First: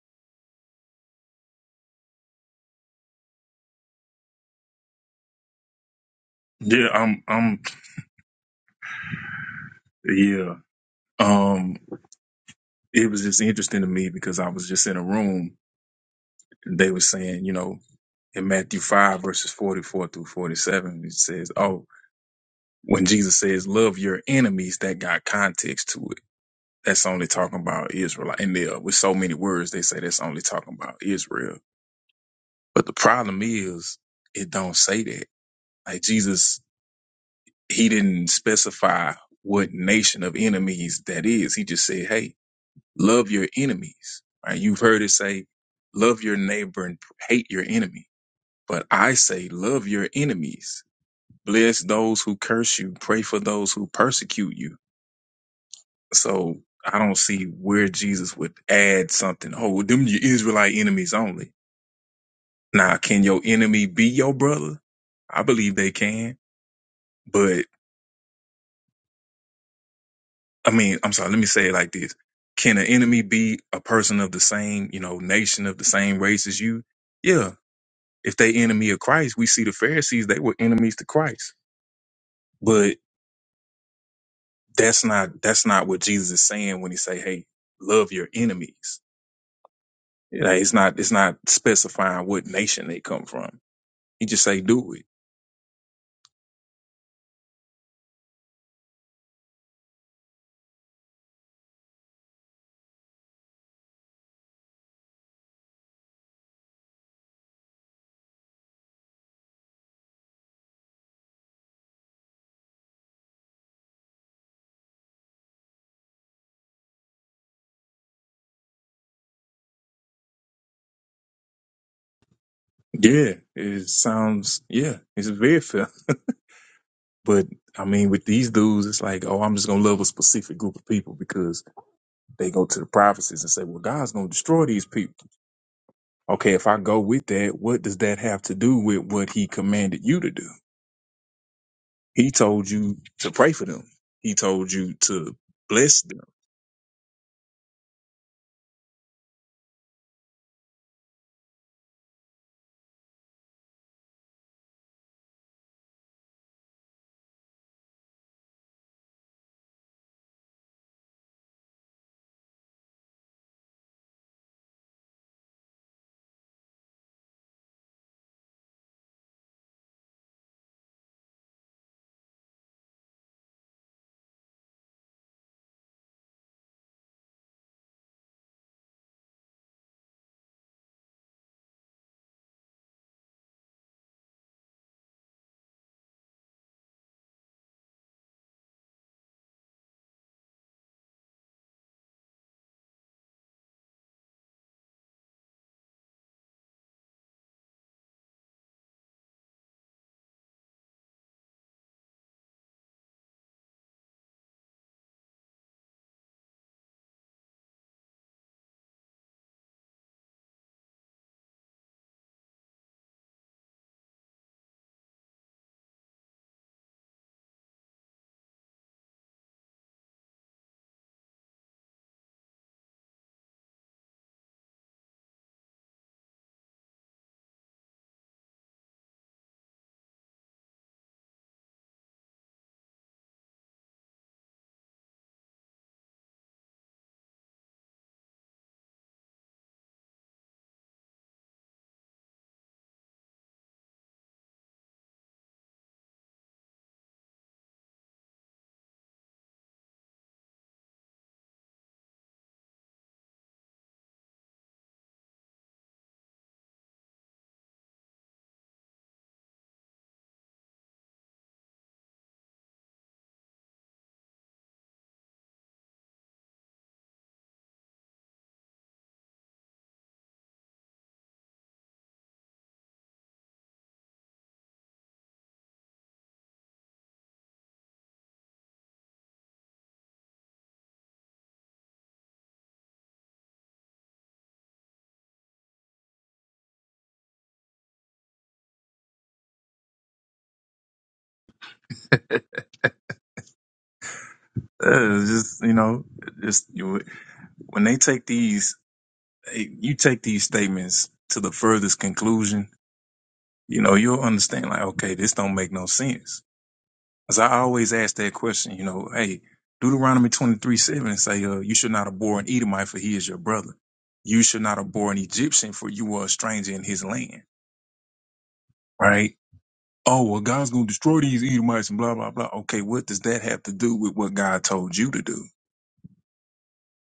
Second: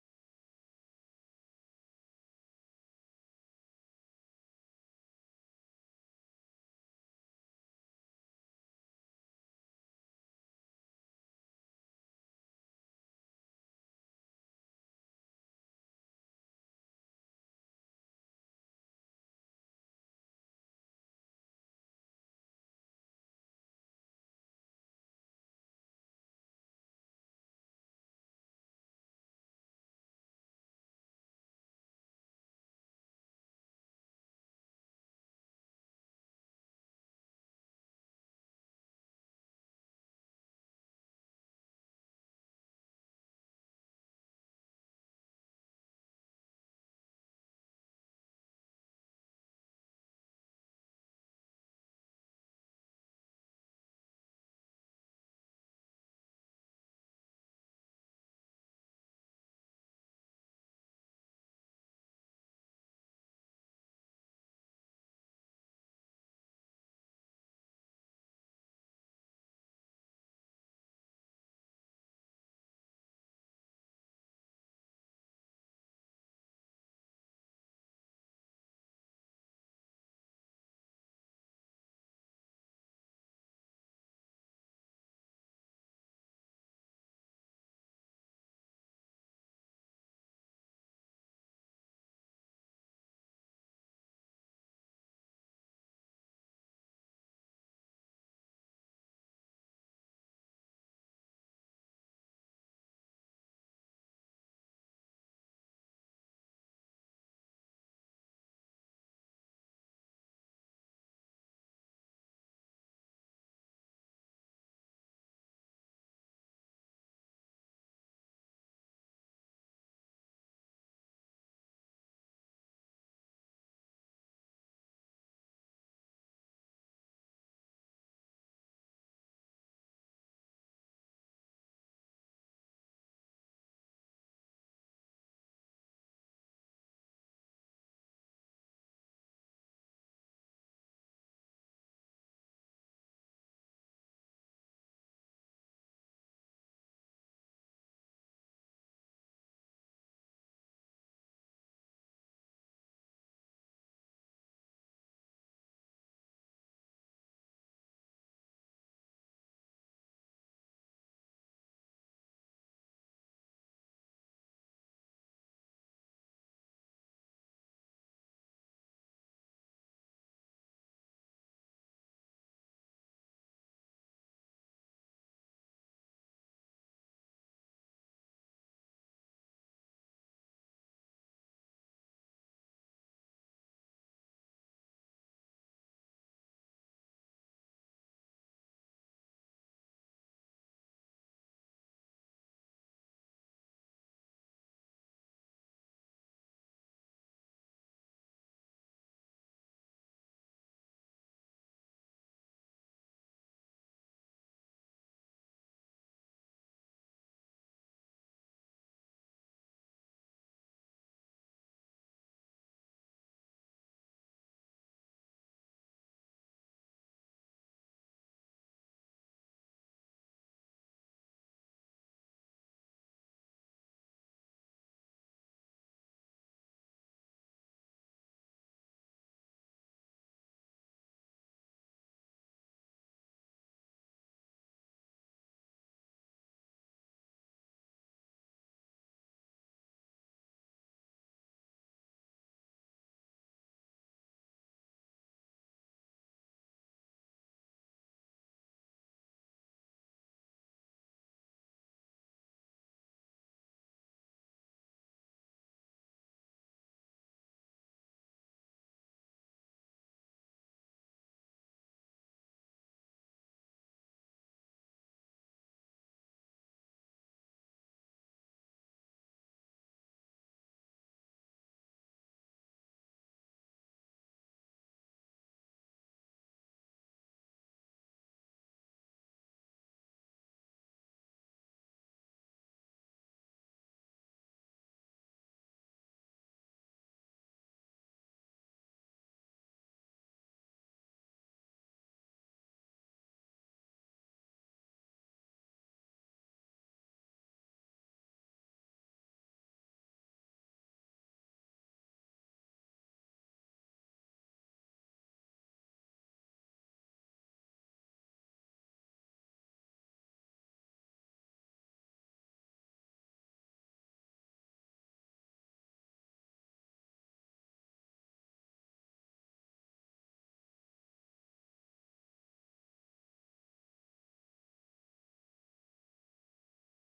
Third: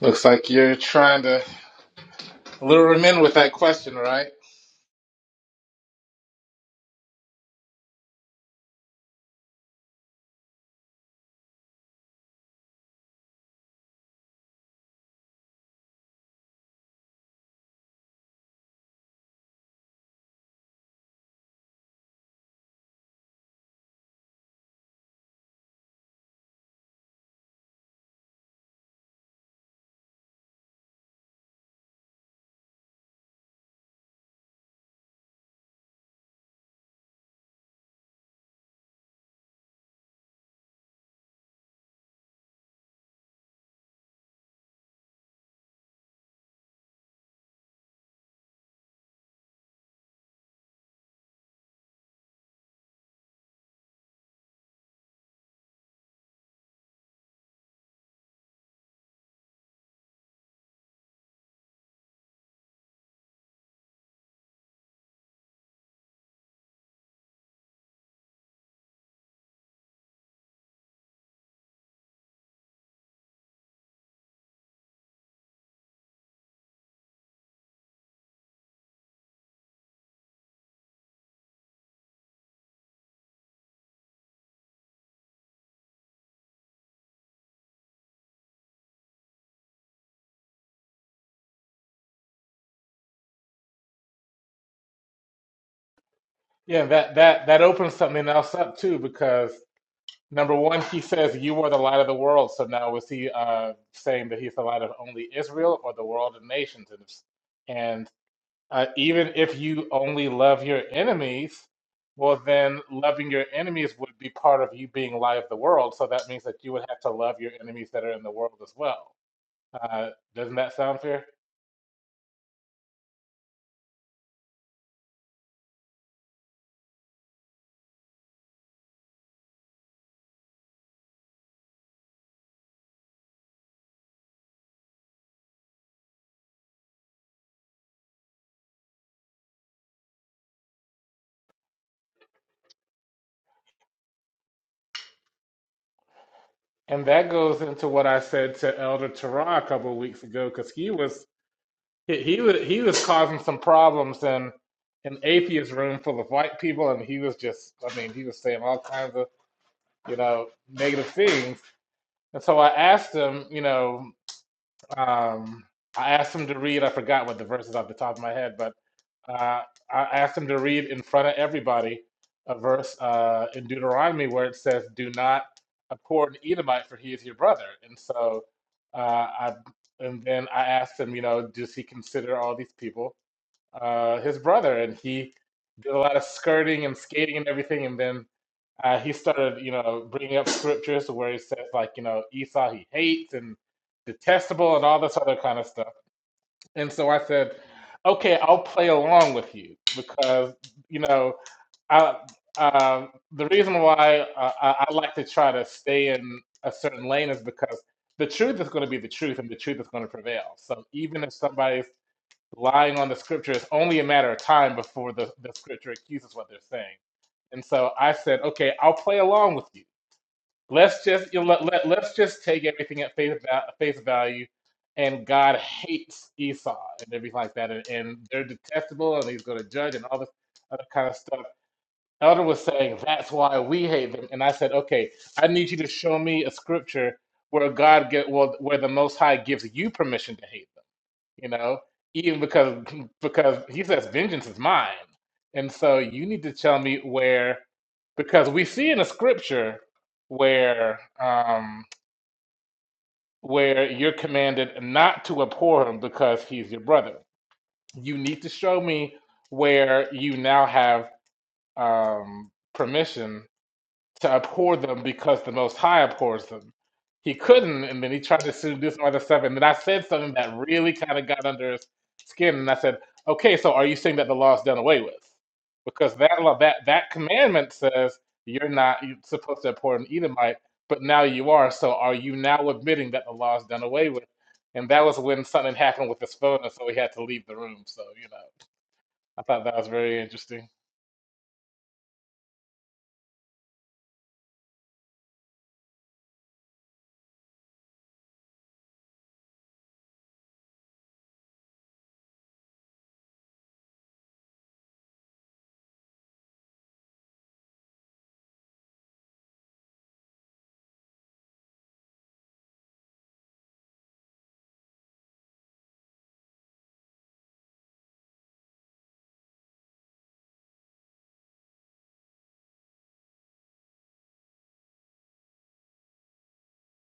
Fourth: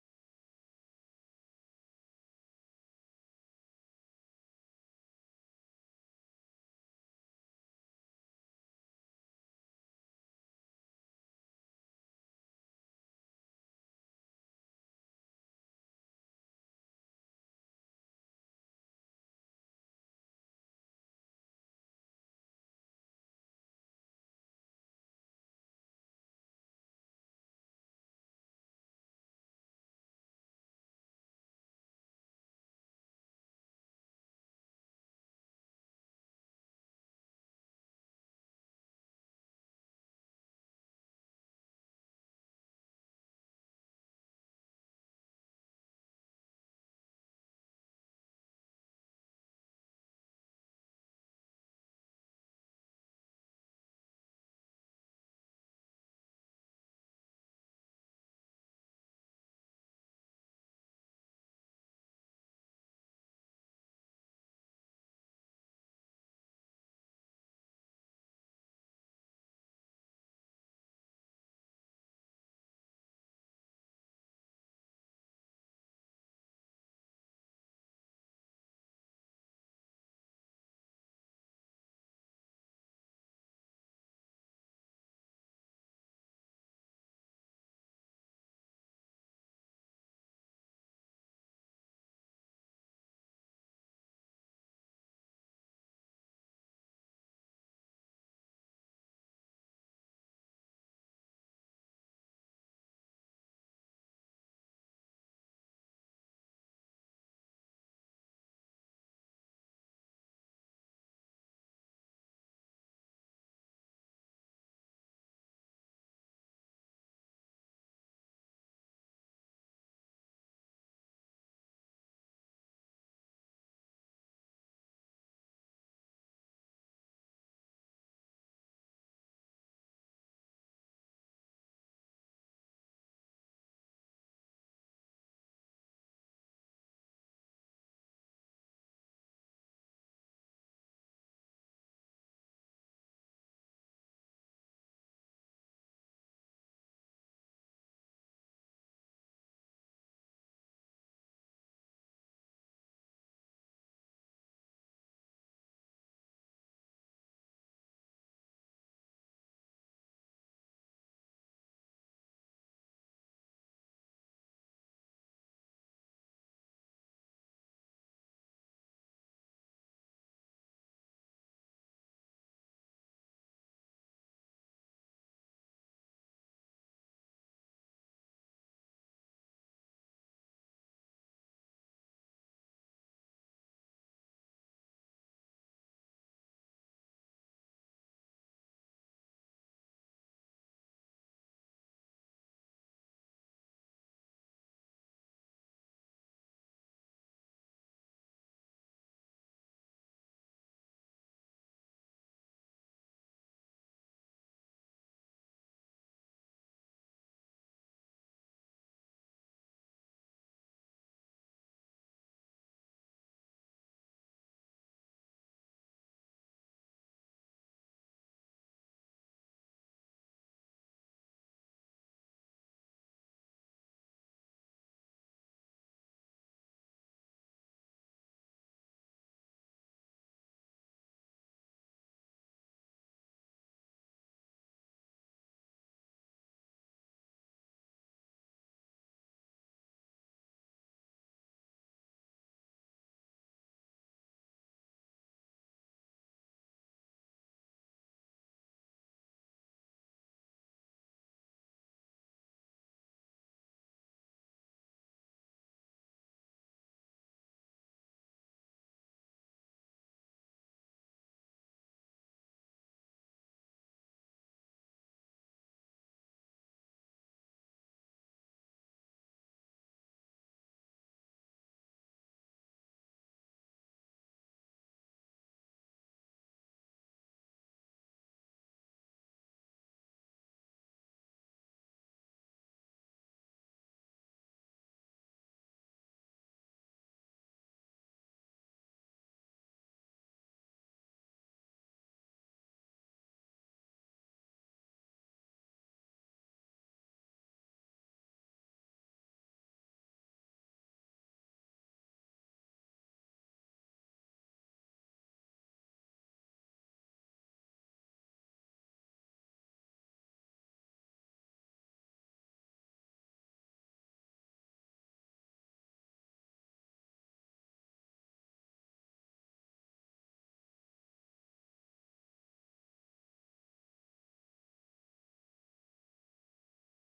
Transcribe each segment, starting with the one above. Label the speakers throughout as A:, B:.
A: Looks like you're trying to lure him in with that question, right?
B: Yeah, I'm I'm yeah. Um it was just interesting to me because I was just in a room and they were saying, you know, in Matthew five verses forty four through forty seven, it says, Oh, when Jesus says love your enemies, that got context to it. That's only talking about Israel. And there with so many words they say that's only talking about Israel. But the problem is it don't say that. Like Jesus, he didn't specify what nation of enemies that is. He just said, hey, Love your enemies. Right? You've heard it say, love your neighbor and hate your enemy. But I say, love your enemies. Bless those who curse you. Pray for those who persecute you. So I don't see where Jesus would add something. Oh, well, them your Israelite enemies only. Now, can your enemy be your brother? I believe they can. But I mean, I'm sorry, let me say it like this. Can an enemy be a person of the same, you know, nation of the same race as you? Yeah, if they enemy of Christ, we see the Pharisees, they were enemies to Christ. But that's not that's not what Jesus is saying when he say, Hey, love your enemies. Like it's not it's not specifying what nation they come from. He just say do it.
A: Yeah, that that that opens something else up too, because number one, he says you are the light of the world. So now was he uh, saying that he's the light of only Israel or the world of nations? And it's- and uh, even if you only love your enemies, well, then loving your enemies would be part of you being light of the world. So that means that you would have to love your enemies that are in the world as well. Uh, doesn't that sound fair?
B: Yeah. It sounds yeah, it's very fair. But I mean with these dudes, it's like, oh, I'm just gonna love a specific group of people because they go to the prophecies and say, Well, God's gonna destroy these people. Okay, if I go with that, what does that have to do with what he commanded you to do? He told you to pray for them. He told you to bless them.
A: And that goes into what I said to Elder Tara a couple of weeks ago, because he was he, he was he was causing some problems in an atheist room full of white people, and he was just I mean he was saying all kinds of you know negative things. And so I asked him, you know, um, I asked him to read. I forgot what the verses off the top of my head, but uh, I asked him to read in front of everybody a verse uh, in Deuteronomy where it says, "Do not abhor an Edomite, for he is your brother." And so, uh, I and then I asked him, you know, does he consider all these people uh, his brother? And he did a lot of skirting and skating and everything. And then uh, he started, you know, bringing up scriptures where he says, like, you know, Esau he hates and detestable and all this other kind of stuff. And so I said, okay, I'll play along with you because, you know, I, um, the reason why uh, I, I like to try to stay in a certain lane is because the truth is going to be the truth and the truth is going to prevail. So even if somebody's lying on the scripture, it's only a matter of time before the, the scripture accuses what they're saying. And so I said, okay, I'll play along with you Let's just you know, let, let, let's just take everything at face va face value, and God hates Esau and everything like that, and, and they're detestable, and He's going to judge and all this other kind of stuff. Elder was saying that's why we hate them, and I said, okay, I need you to show me a scripture where God get well, where the Most High gives you permission to hate. them you know, even because because he says vengeance is mine. And so you need to tell me where because we see in the scripture where um where you're commanded not to abhor him because he's your brother. You need to show me where you now have um permission to abhor them because the Most High abhors them. He couldn't, and then he tried to seduce my other stuff. And then I said something that really kind of got under his skin, and I said, "Okay, so are you saying that the law is done away with? Because that law, that that commandment says you're not you're supposed to abhor an Edomite, but now you are. So are you now admitting that the law is done away with?" And that was when something happened with his phone, and so he had to leave the room. So you know, I thought that was very interesting.
B: Uh, it's just you know, just you, when they take these, eh, you take these statements to the furthest conclusion. You know, you'll understand. Like, okay, this don't make no sense. As I always ask that question, you know, hey, Deuteronomy twenty three seven say, uh, you should not abhor an Edomite for he is your brother. You should not abhor an Egyptian for you are a stranger in his land. Right oh, well, God's going to destroy these Edomites and blah, blah, blah. Okay, what does that have to do with what God told you to do?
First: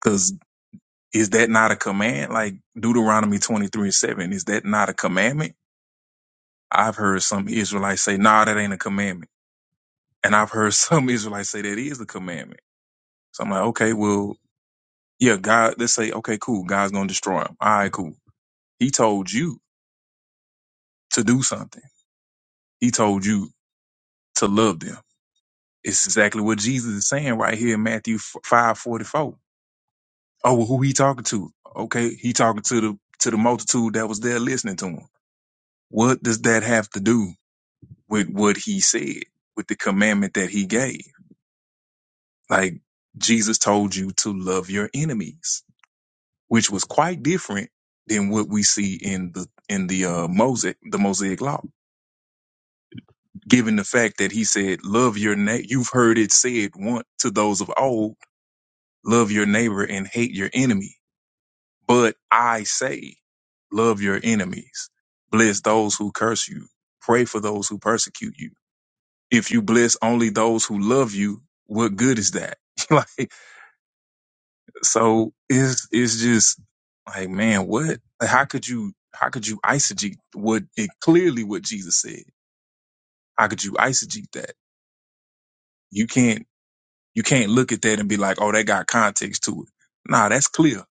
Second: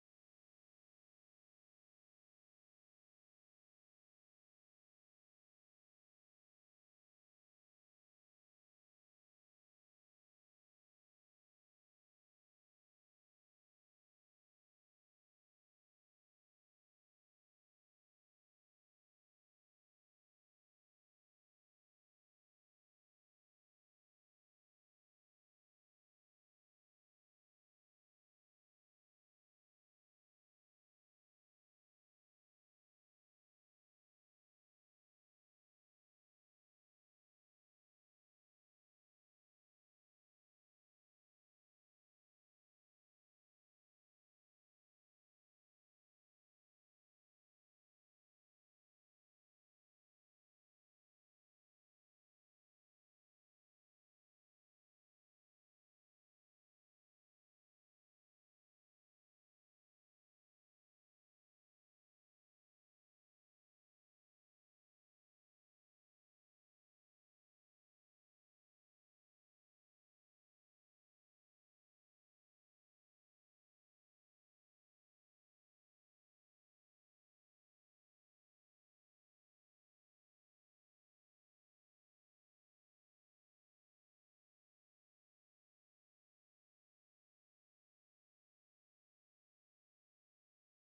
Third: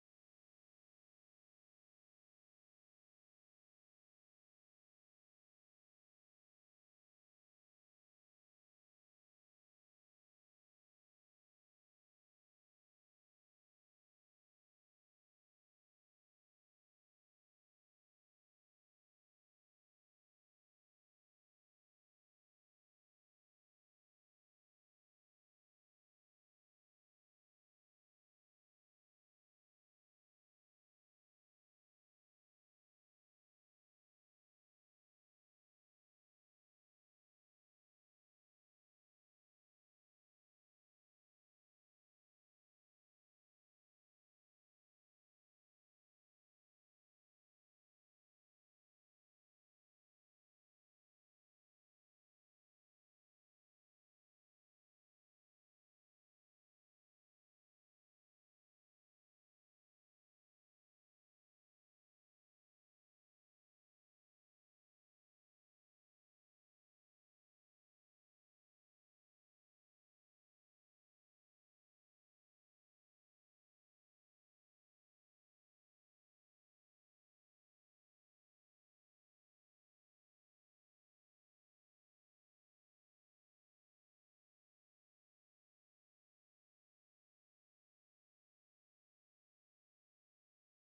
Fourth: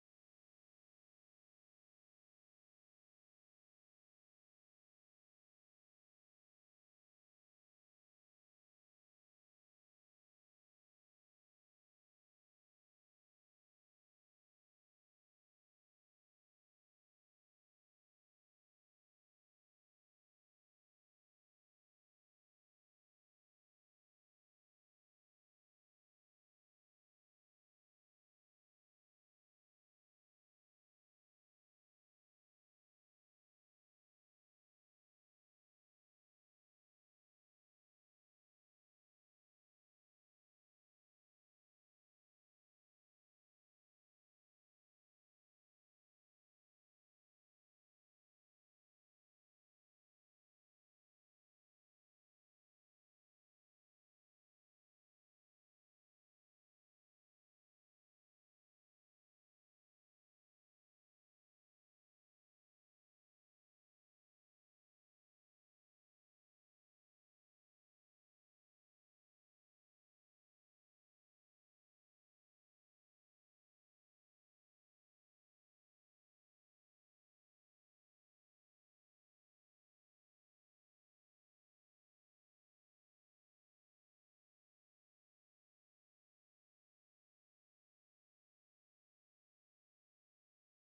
B: Because is that not a command? Like Deuteronomy 23 and 7, is that not a commandment? I've heard some Israelites say, nah, that ain't a commandment. And I've heard some Israelites say that is a commandment. So I'm like, okay, well, yeah, God, let's say, okay, cool. God's going to destroy them. All right, cool. He told you to do something. He told you to love them. It's exactly what Jesus is saying right here in Matthew 5 44. Oh, well, who he talking to? Okay, he talking to the to the multitude that was there listening to him. What does that have to do with what he said, with the commandment that he gave? Like Jesus told you to love your enemies, which was quite different than what we see in the in the uh, Mosaic the Mosaic law. Given the fact that he said, "Love your neighbor," you've heard it said once to those of old, "Love your neighbor and hate your enemy." But I say, love your enemies, bless those who curse you, pray for those who persecute you. If you bless only those who love you, what good is that? like, so it's it's just like, man, what? Like, how could you how could you eisegete what it clearly what Jesus said? How could you eisegete that? You can't you can't look at that and be like, oh, that got context to it. Nah, that's clear.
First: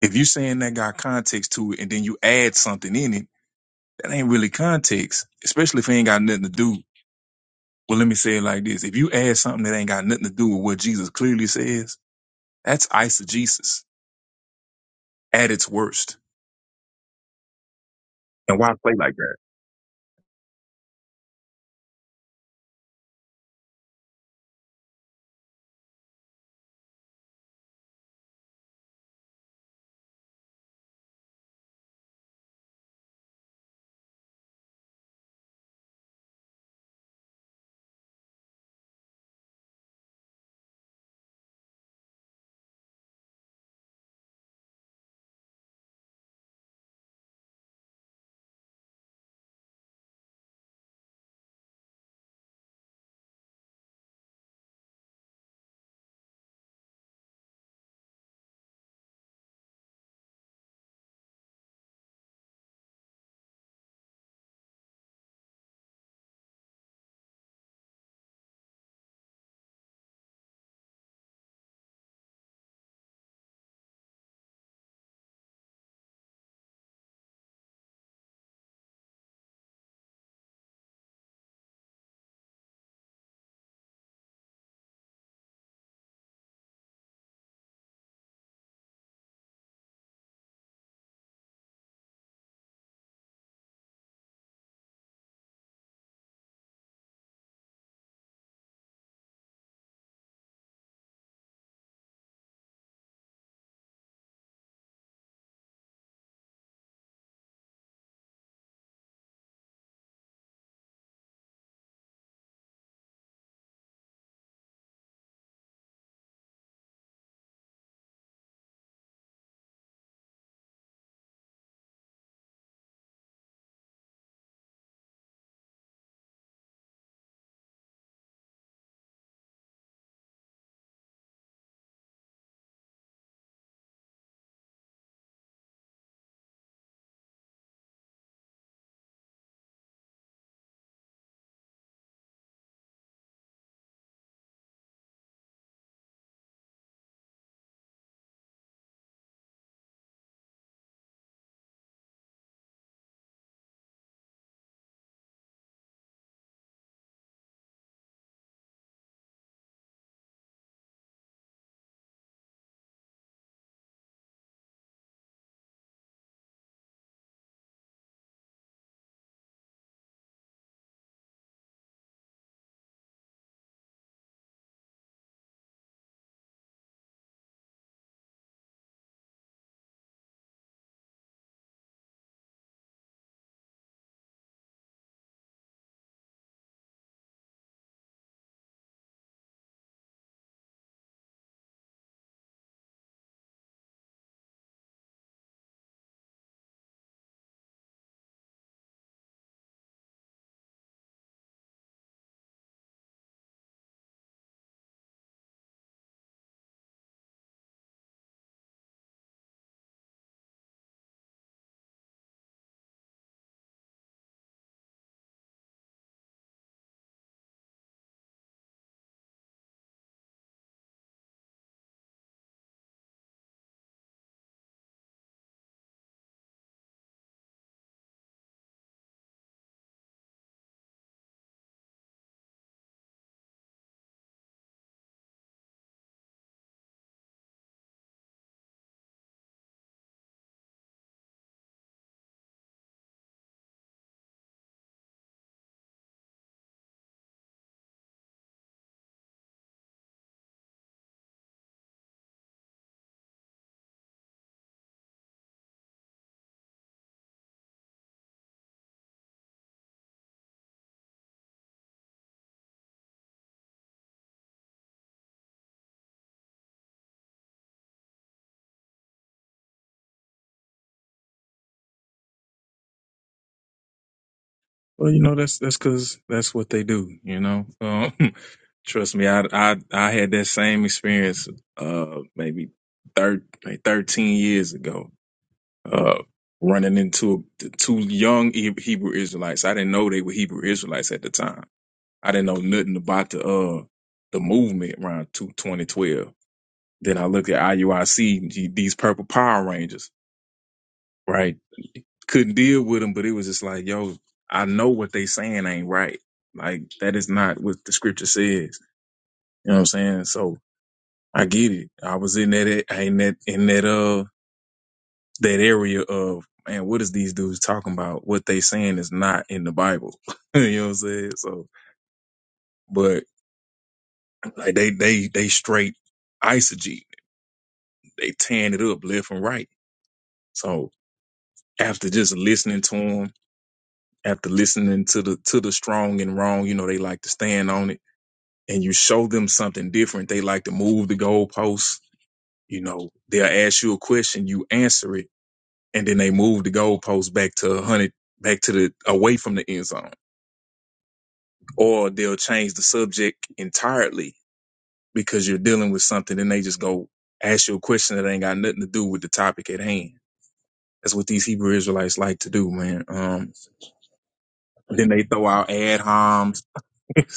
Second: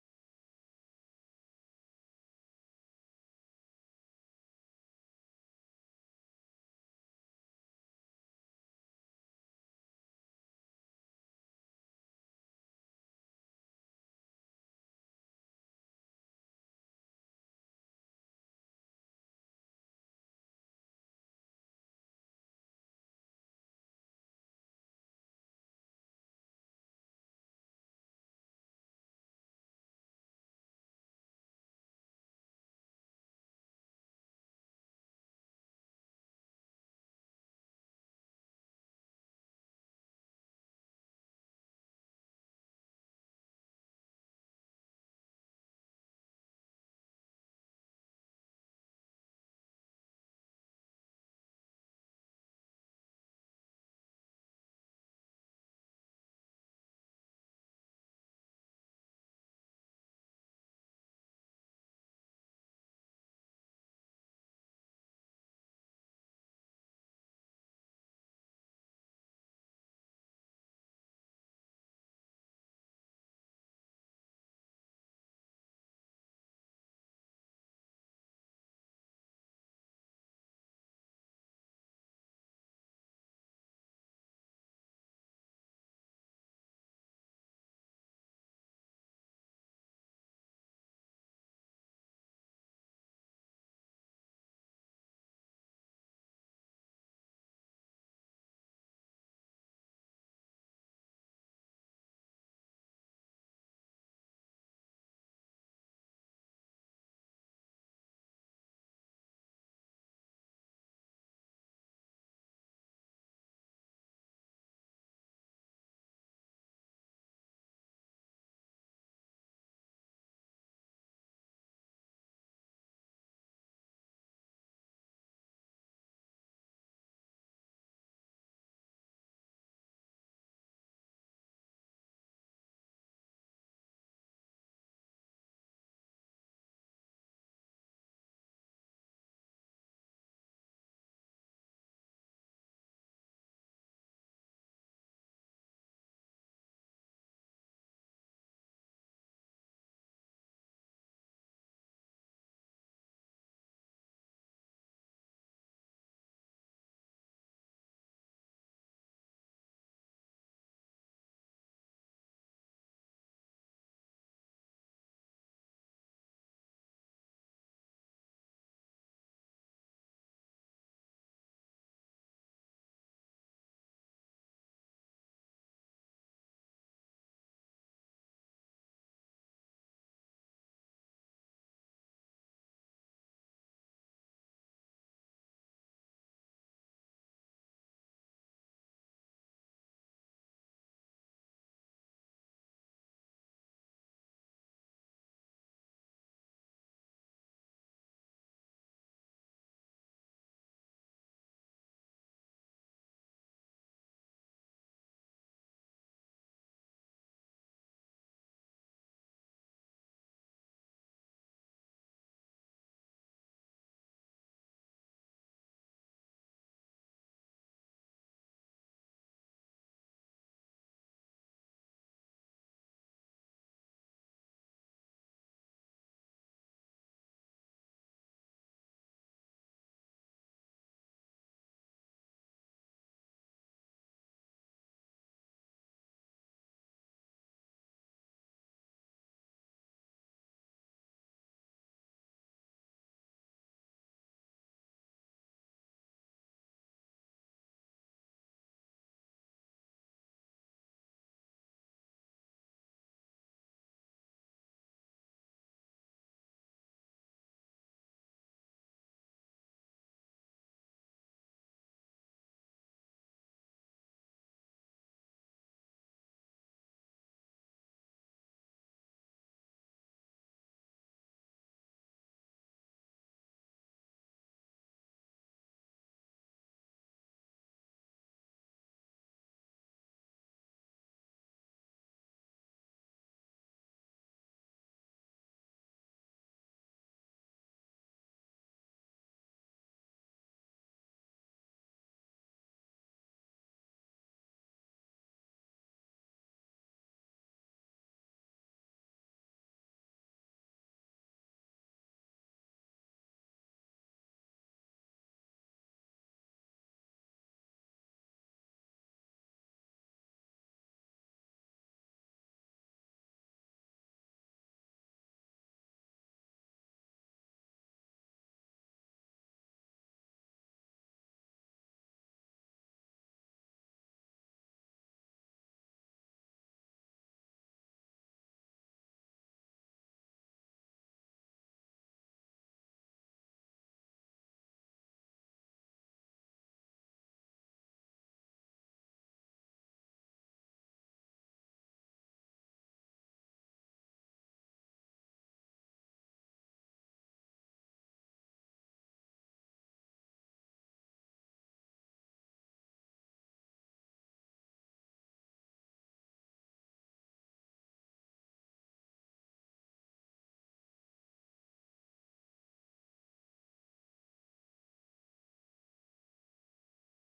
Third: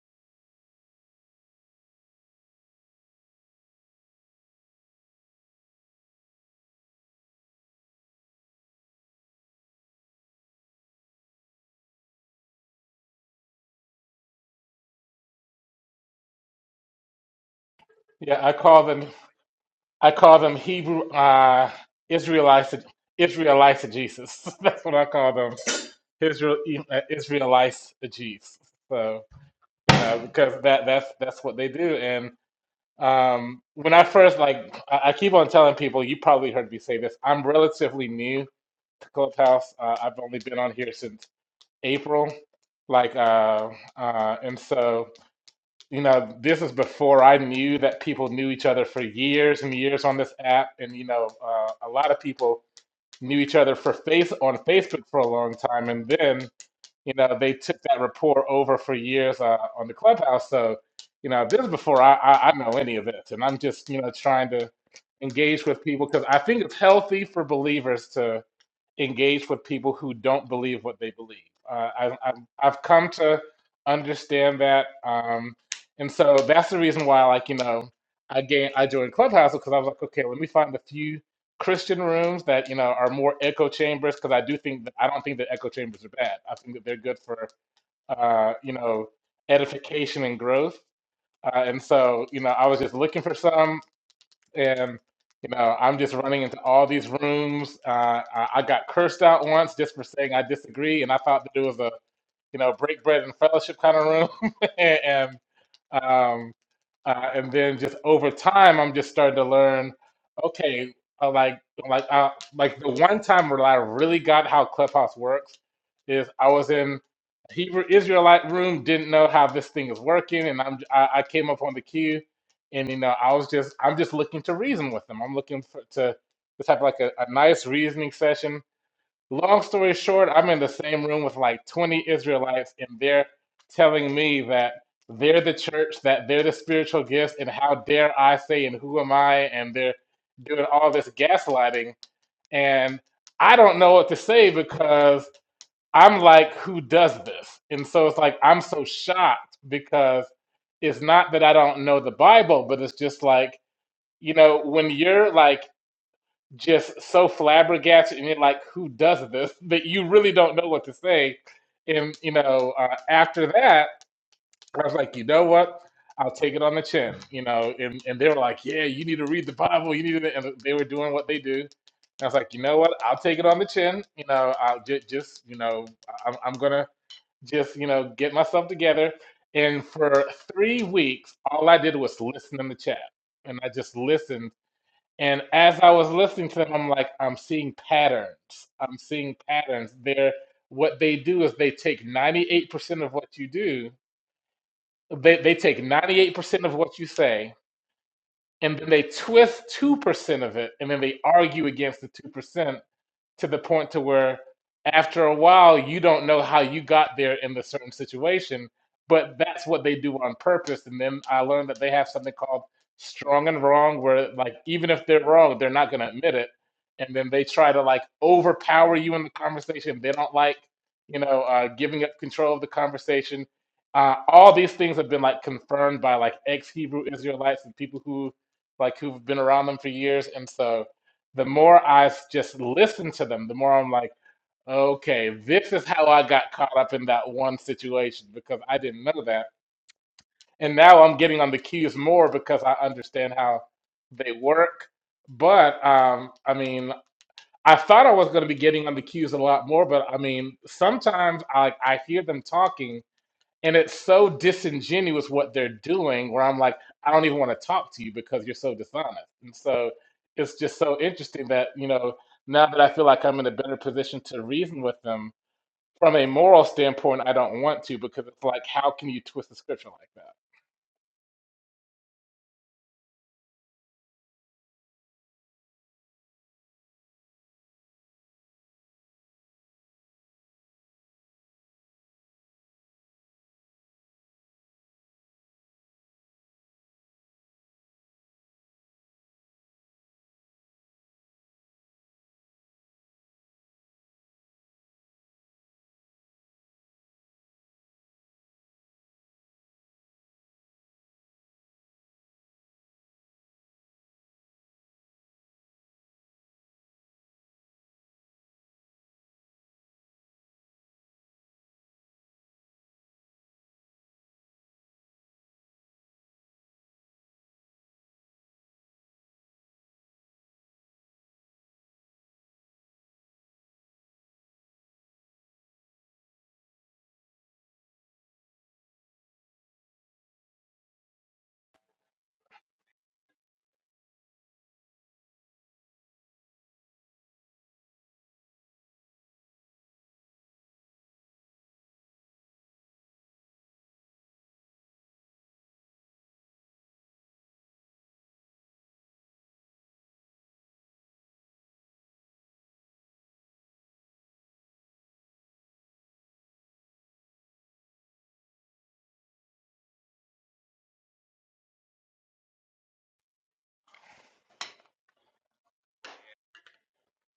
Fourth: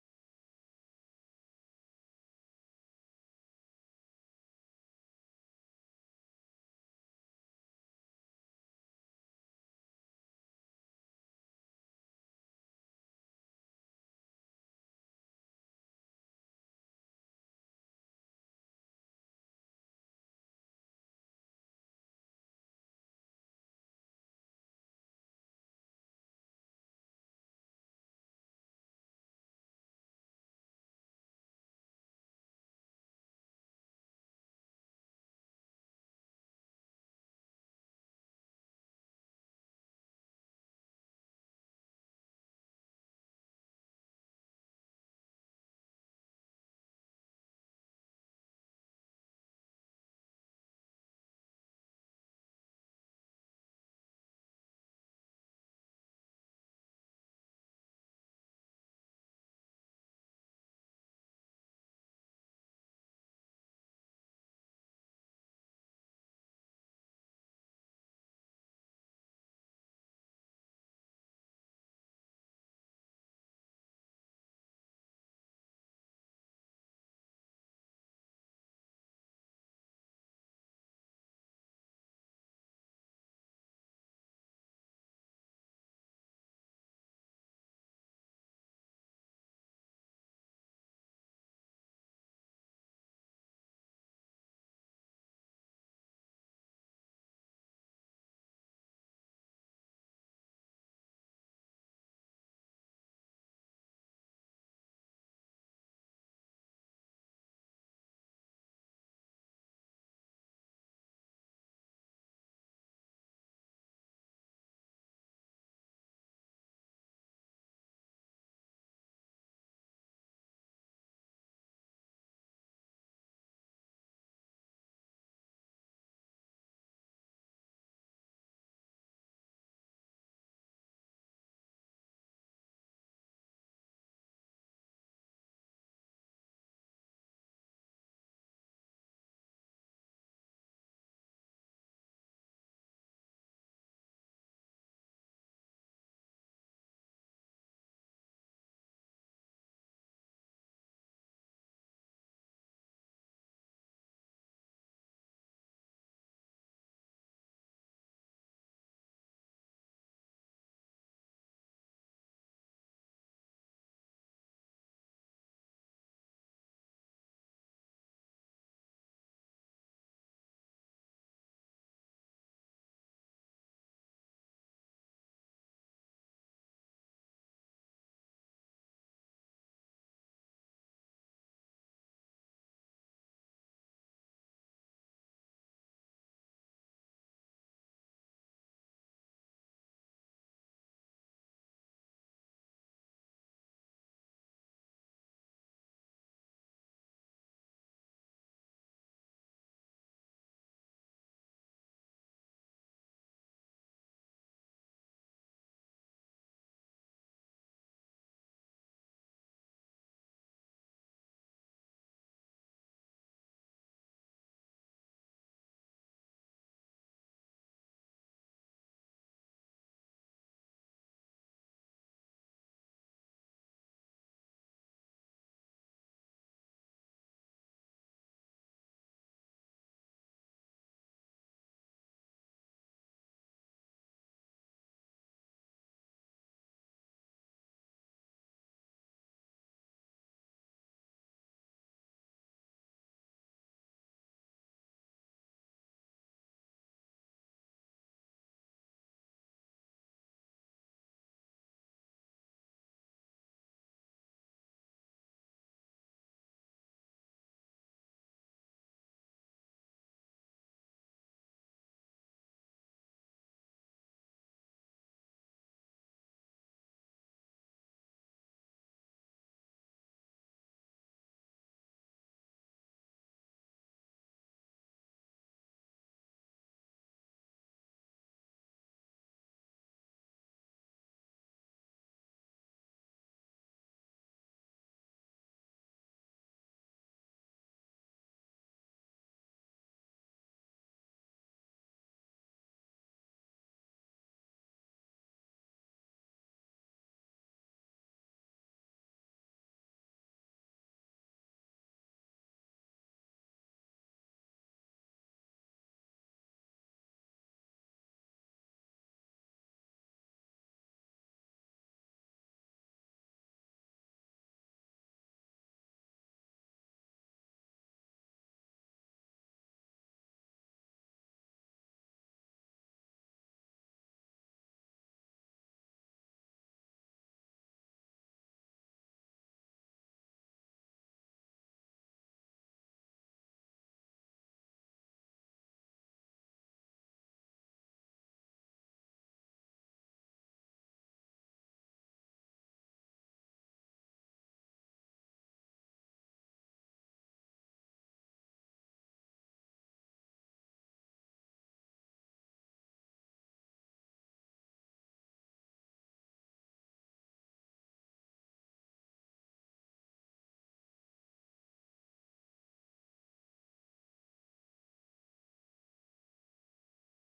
B: If you saying that got context to it, and then you add something in it that ain't really context, especially if it ain't got nothing to do. Well, let me say it like this. If you add something that ain't got nothing to do with what Jesus clearly says, that's eisegesis at its worst.
A: Yeah, I
B: And why
A: called
B: play
A: them.
B: like that?
A: I call them Hebrew uh, Israelites, Israelites Jesus. That's what I call them, Israel uh, Israelites Jesus. So uh, because that that's that's what they do. And um, when I first like, I, I keep on telling people, you probably heard me say this. I'm relatively new to Clubhouse. Uh, I've only been on here since April, like, uh, uh, and so you know, this is before I knew that people knew each other for years and years on this app, and you know, uh, a lot of people knew each other for face on Facebook for a long time, and then you know they took that rapport over for years uh, on the Clubhouse. So, you know, this is before I, I, I know any of this, and I'm just you know trying to engage with people because I think it's healthy for believers to engage with people who don't believe what they believe. Uh, I, I've, I've come to understand that, um, and so that's the reason why, like you know, I gained, I joined Clubhouse because I was like, okay, let me find a few Christian rooms that you know are more echo chambers because I do think that I don't think that echo chambers are bad. I think that they're good for uh, you know edification and growth. Uh, and so you know, I was just looking for some and you know i'm just running into all these rooms uh, I, I got cursed out once just for saying i disagree and i thought that it was a you know break bread and fellowship kind of room and um, uh, and then just over time, I'm just starting to learn. Okay, uh, like like uh, like the one time where I really got how Clubhouse works is I was in a Hebrew Israelite room, didn't know how this thing is working, and I'm I, I came up on the queue, and you know I was just I'm just looking to reason with them. I'm looking for to just have like a, a nice reasoning session Long story short, I'm in the same room with like 20 Israelites, and they're telling me that they're the church, that they're the spiritual gifts, and how dare I say, and who am I? And they're doing all this gaslighting. And I don't know what to say because I'm like, who does this? And so it's like, I'm so shocked because it's not that I don't know the Bible, but it's just like, you know, when you're like just so flabbergasted and you're like, who does this? That you really don't know what to say. And you know, uh, after that, I was like, you know what? I'll take it on the chin. You know, and and they were like, yeah, you need to read the Bible. You need to, and they were doing what they do. And I was like, you know what? I'll take it on the chin. You know, I'll just, just you know, I'm, I'm gonna just, you know, get myself together. And for three weeks, all I did was listen in the chat, and I just listened and as I was listening to them, I'm like, I'm seeing patterns. I'm seeing patterns. They're what they do is they take 98% of what you do, they, they take 98% of what you say, and then they twist 2% of it, and then they argue against the 2% to the point to where after a while you don't know how you got there in the certain situation but that's what they do on purpose and then i learned that they have something called strong and wrong where like even if they're wrong they're not going to admit it and then they try to like overpower you in the conversation they don't like you know uh, giving up control of the conversation uh, all these things have been like confirmed by like ex hebrew israelites and people who like who've been around them for years and so the more I s- just listen to them, the more I'm like, okay, this is how I got caught up in that one situation because I didn't know that. And now I'm getting on the cues more because I understand how they work. But um, I mean, I thought I was going to be getting on the cues a lot more, but I mean, sometimes I, I hear them talking and it's so disingenuous what they're doing, where I'm like, I don't even want to talk to you because you're so dishonest. And so it's just so interesting that, you know, now that I feel like I'm in a better position to reason with them from a moral standpoint, I don't want to because it's like, how can you twist the scripture like that?
B: Well, you know, that's that's because that's what they do, you know? Um, trust me, I, I, I had that same experience uh, maybe thir- like 13 years ago. Uh, running into two young Hebrew Israelites. I didn't know they were Hebrew Israelites at the time I didn't know nothing about the uh the movement around two twenty twelve. Then I looked at IUIC, gee, these purple Power Rangers, right? Couldn't deal with them, but it was just like, yo, I know what they saying ain't right. Like that is not what the scripture says. You know what I'm saying? So I get it. I was in that in that in that uh that area of man, what is these dudes talking about? What they saying is not in the Bible. you know what I'm saying? So, but like they they they straight isogees. they tearing it up left and right. So after just listening to them, after listening to the to the strong and wrong, you know, they like to stand on it. And you show them something different. They like to move the goalposts. You know, they'll ask you a question, you answer it, and then they move the goalposts back to a hundred, back to the away from the end zone. Or they'll change the subject entirely because you're dealing with something, and they just go ask you a question that ain't got nothing to do with the topic at hand. That's what these Hebrew Israelites like to do, man. Um, Then they throw out ad homs,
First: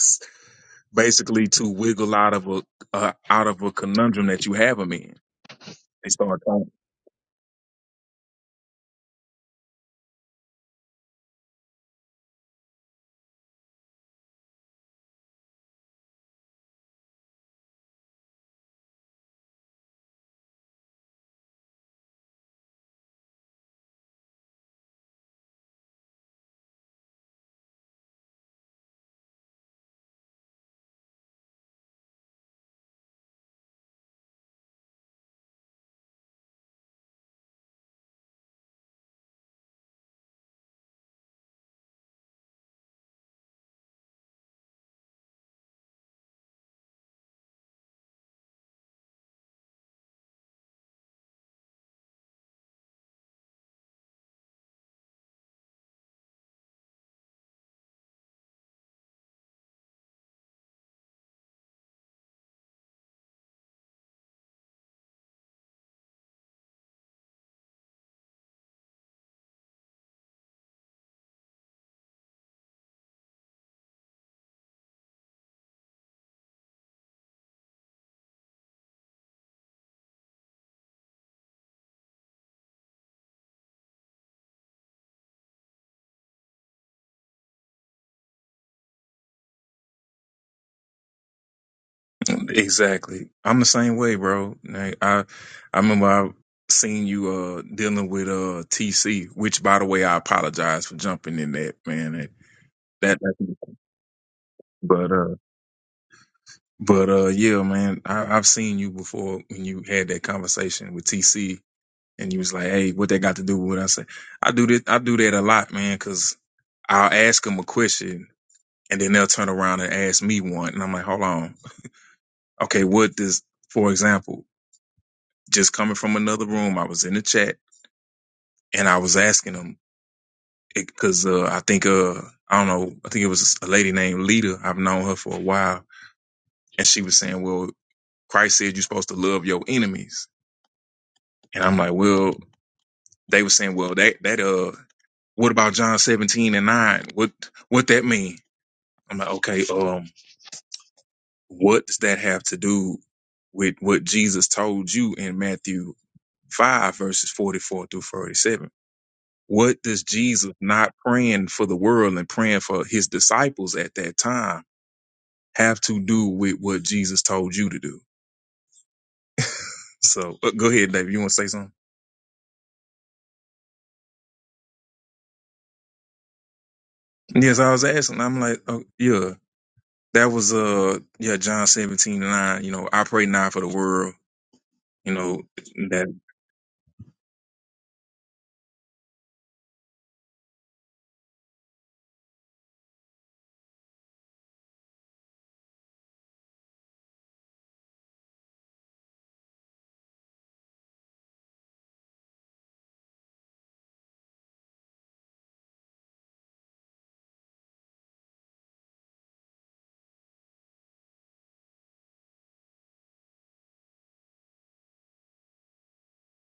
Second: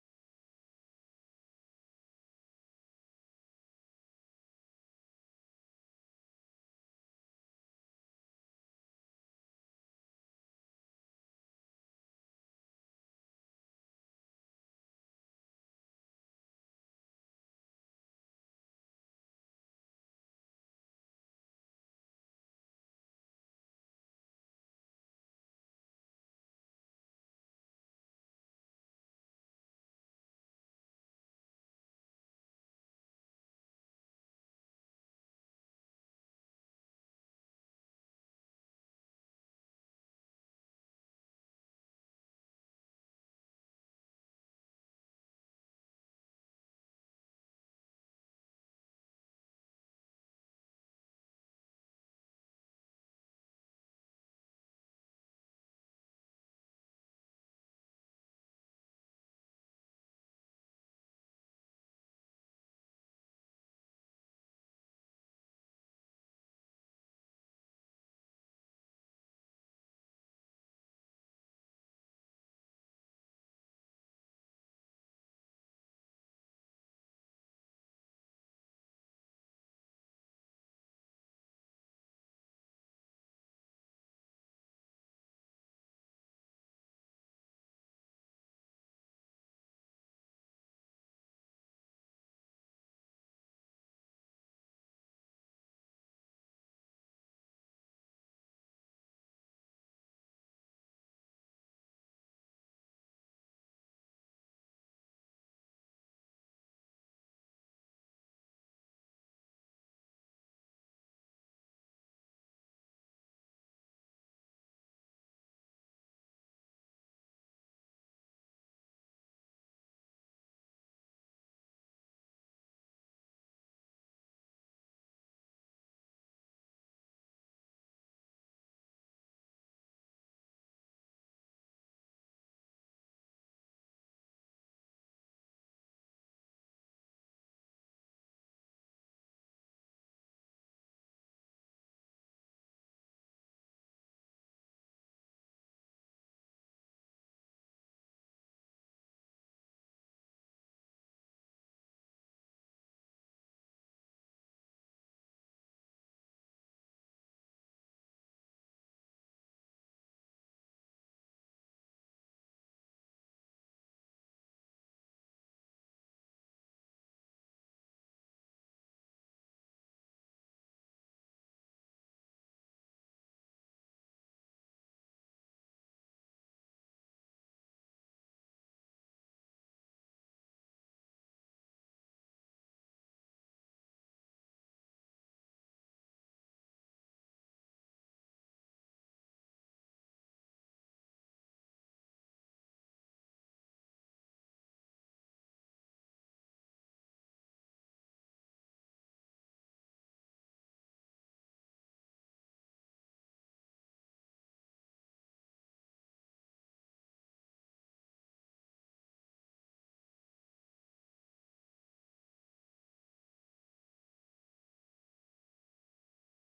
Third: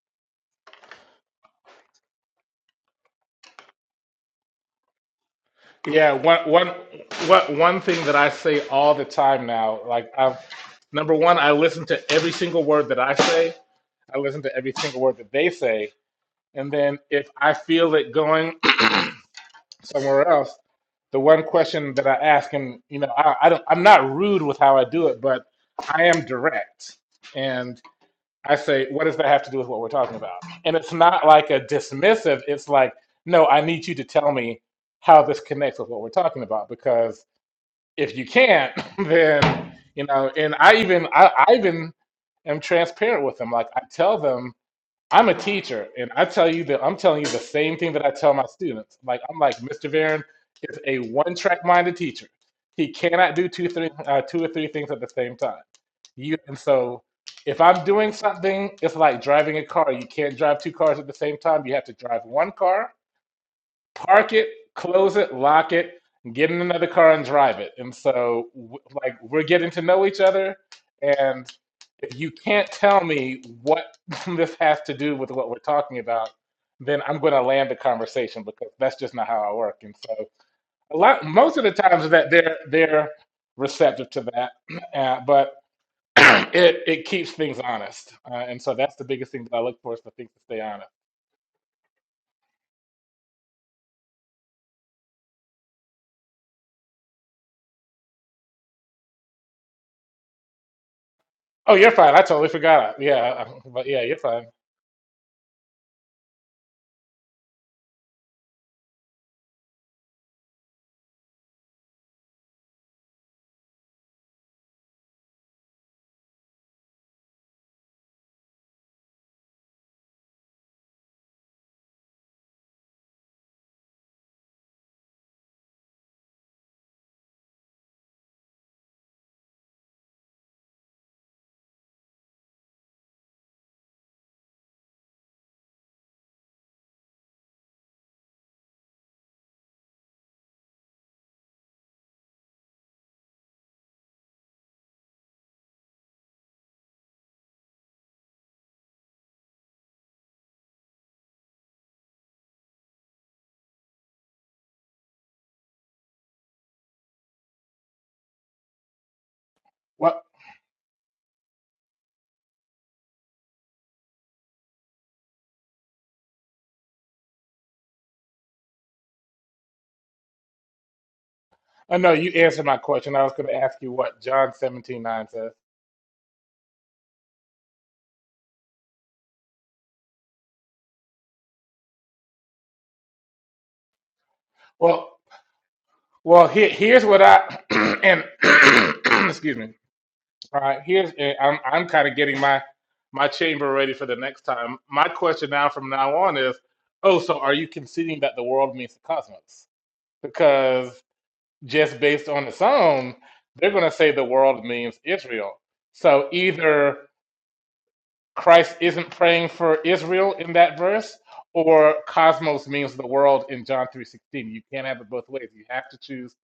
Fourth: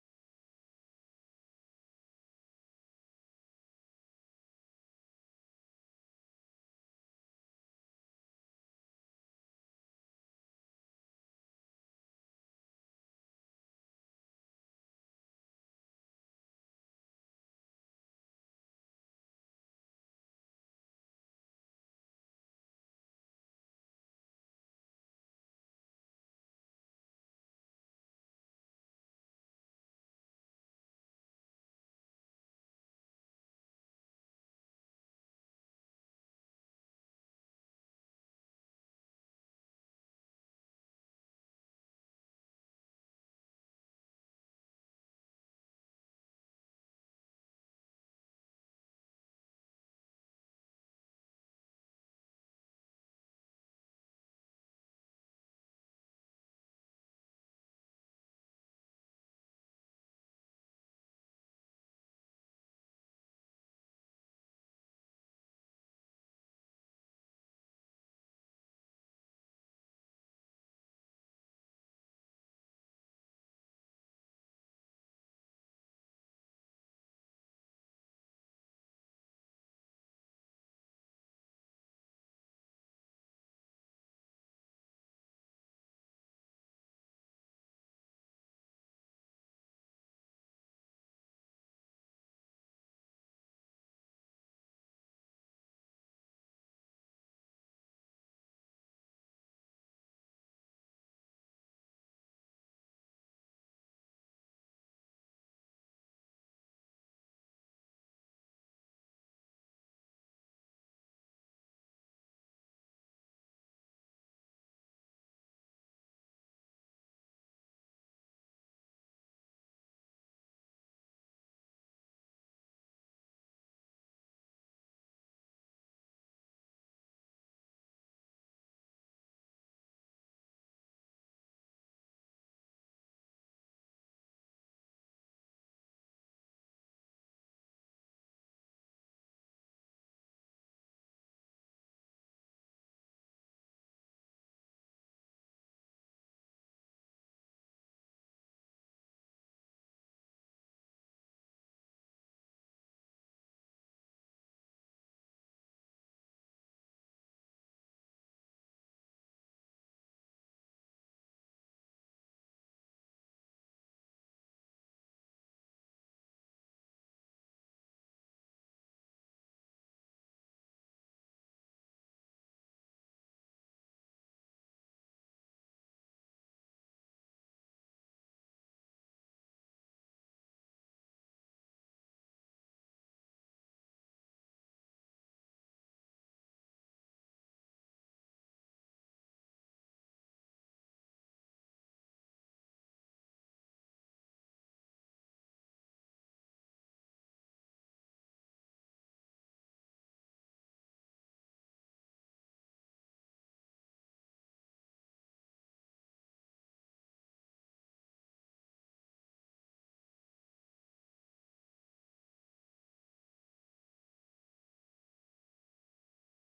B: basically to wiggle out of a uh, out of a conundrum that you have them in. They
A: Yeah,
B: start
A: one one
B: talking.
A: what one thing that I say all the time now, like i number one, I listen to every single word that I say. I listen to every single word that they say. And then if I feel it going somewhere else, the one question that I ask him, you know, I, I don't, I'm not rude with how I do it, but I am direct. And I say, what does that have to do with what we're talking about? And it's not like a dismissive, it's like, no, I need you to tell me how this connects with what we're talking about. Because if you can't, then, you know, and I even, I, I even am transparent with them. Like I tell them, I'm a teacher, and I tell you that I'm telling you the same thing that I tell my students. Like I'm like Mr. Varen is a one-track minded teacher. He cannot do two, three, uh, two or three things at the same time. You and so if I'm doing something, it's like driving a car. You can't drive two cars at the same time. You have to drive one car park it, close it, lock it, get in another car and drive it. And so, w- like, we're getting to know each other. And if you can't tell me what this has to do with what we're talking about, then I'm going to land the conversation because that's just not how I work. And so, a lot, most of the times that they're they're receptive to that, uh, but it it keeps things honest. Uh, and so that's the biggest thing that I look for is for things to stay honest.
B: Exactly. I'm the same way, bro. Like, I I remember I seen you uh dealing with uh TC, which by the way I apologize for jumping in
A: Oh,
B: that,
A: you're
B: man.
A: fine. I
B: That,
A: totally forgot. Yeah,
B: that
A: uh,
B: that's-
A: but yeah, you're fine.
B: but uh but uh yeah, man, I, I've seen you before when you had that conversation with TC And you was like, hey, what that got to do with what I say? I do this? I do that a lot, man, because I'll ask them a question and then they'll turn around and ask me one. And I'm like, hold on. Okay, what does, for example, just coming from another room, I was in the chat and I was asking them because uh, I think, uh, I don't know, I think it was a lady named Lita. I've known her for a while. And she was saying, well, Christ said you're supposed to love your enemies. And I'm like, well, they were saying, well, that, that, uh, What about John 17 and 9? What what that mean? I'm like, okay, um, what does that have to do with what Jesus told you in Matthew 5, verses 44 through 47? What does
A: What?
B: Jesus not praying for the world and praying for his disciples at that time have to do with what Jesus told you to do? So uh, go ahead, David. You want to say something?
A: I know you answered my question. I was going to ask you what John seventeen nine says.
B: Yes, I was asking. I'm like, oh, yeah, that was, uh, yeah, John 17 and 9. You know, I pray not for the world, you
A: Well,
B: know,
A: well, here, here's what I and excuse me. All right, here's and I'm I'm kind of getting my my chamber ready for the next time. My question now from now on is, oh, so are you conceding that the world means the cosmos? Because just based on its own, they're going to say the world means Israel. So either Christ isn't praying for Israel in that verse, or cosmos means the world in John 3:16. You can't have it both ways. You have to choose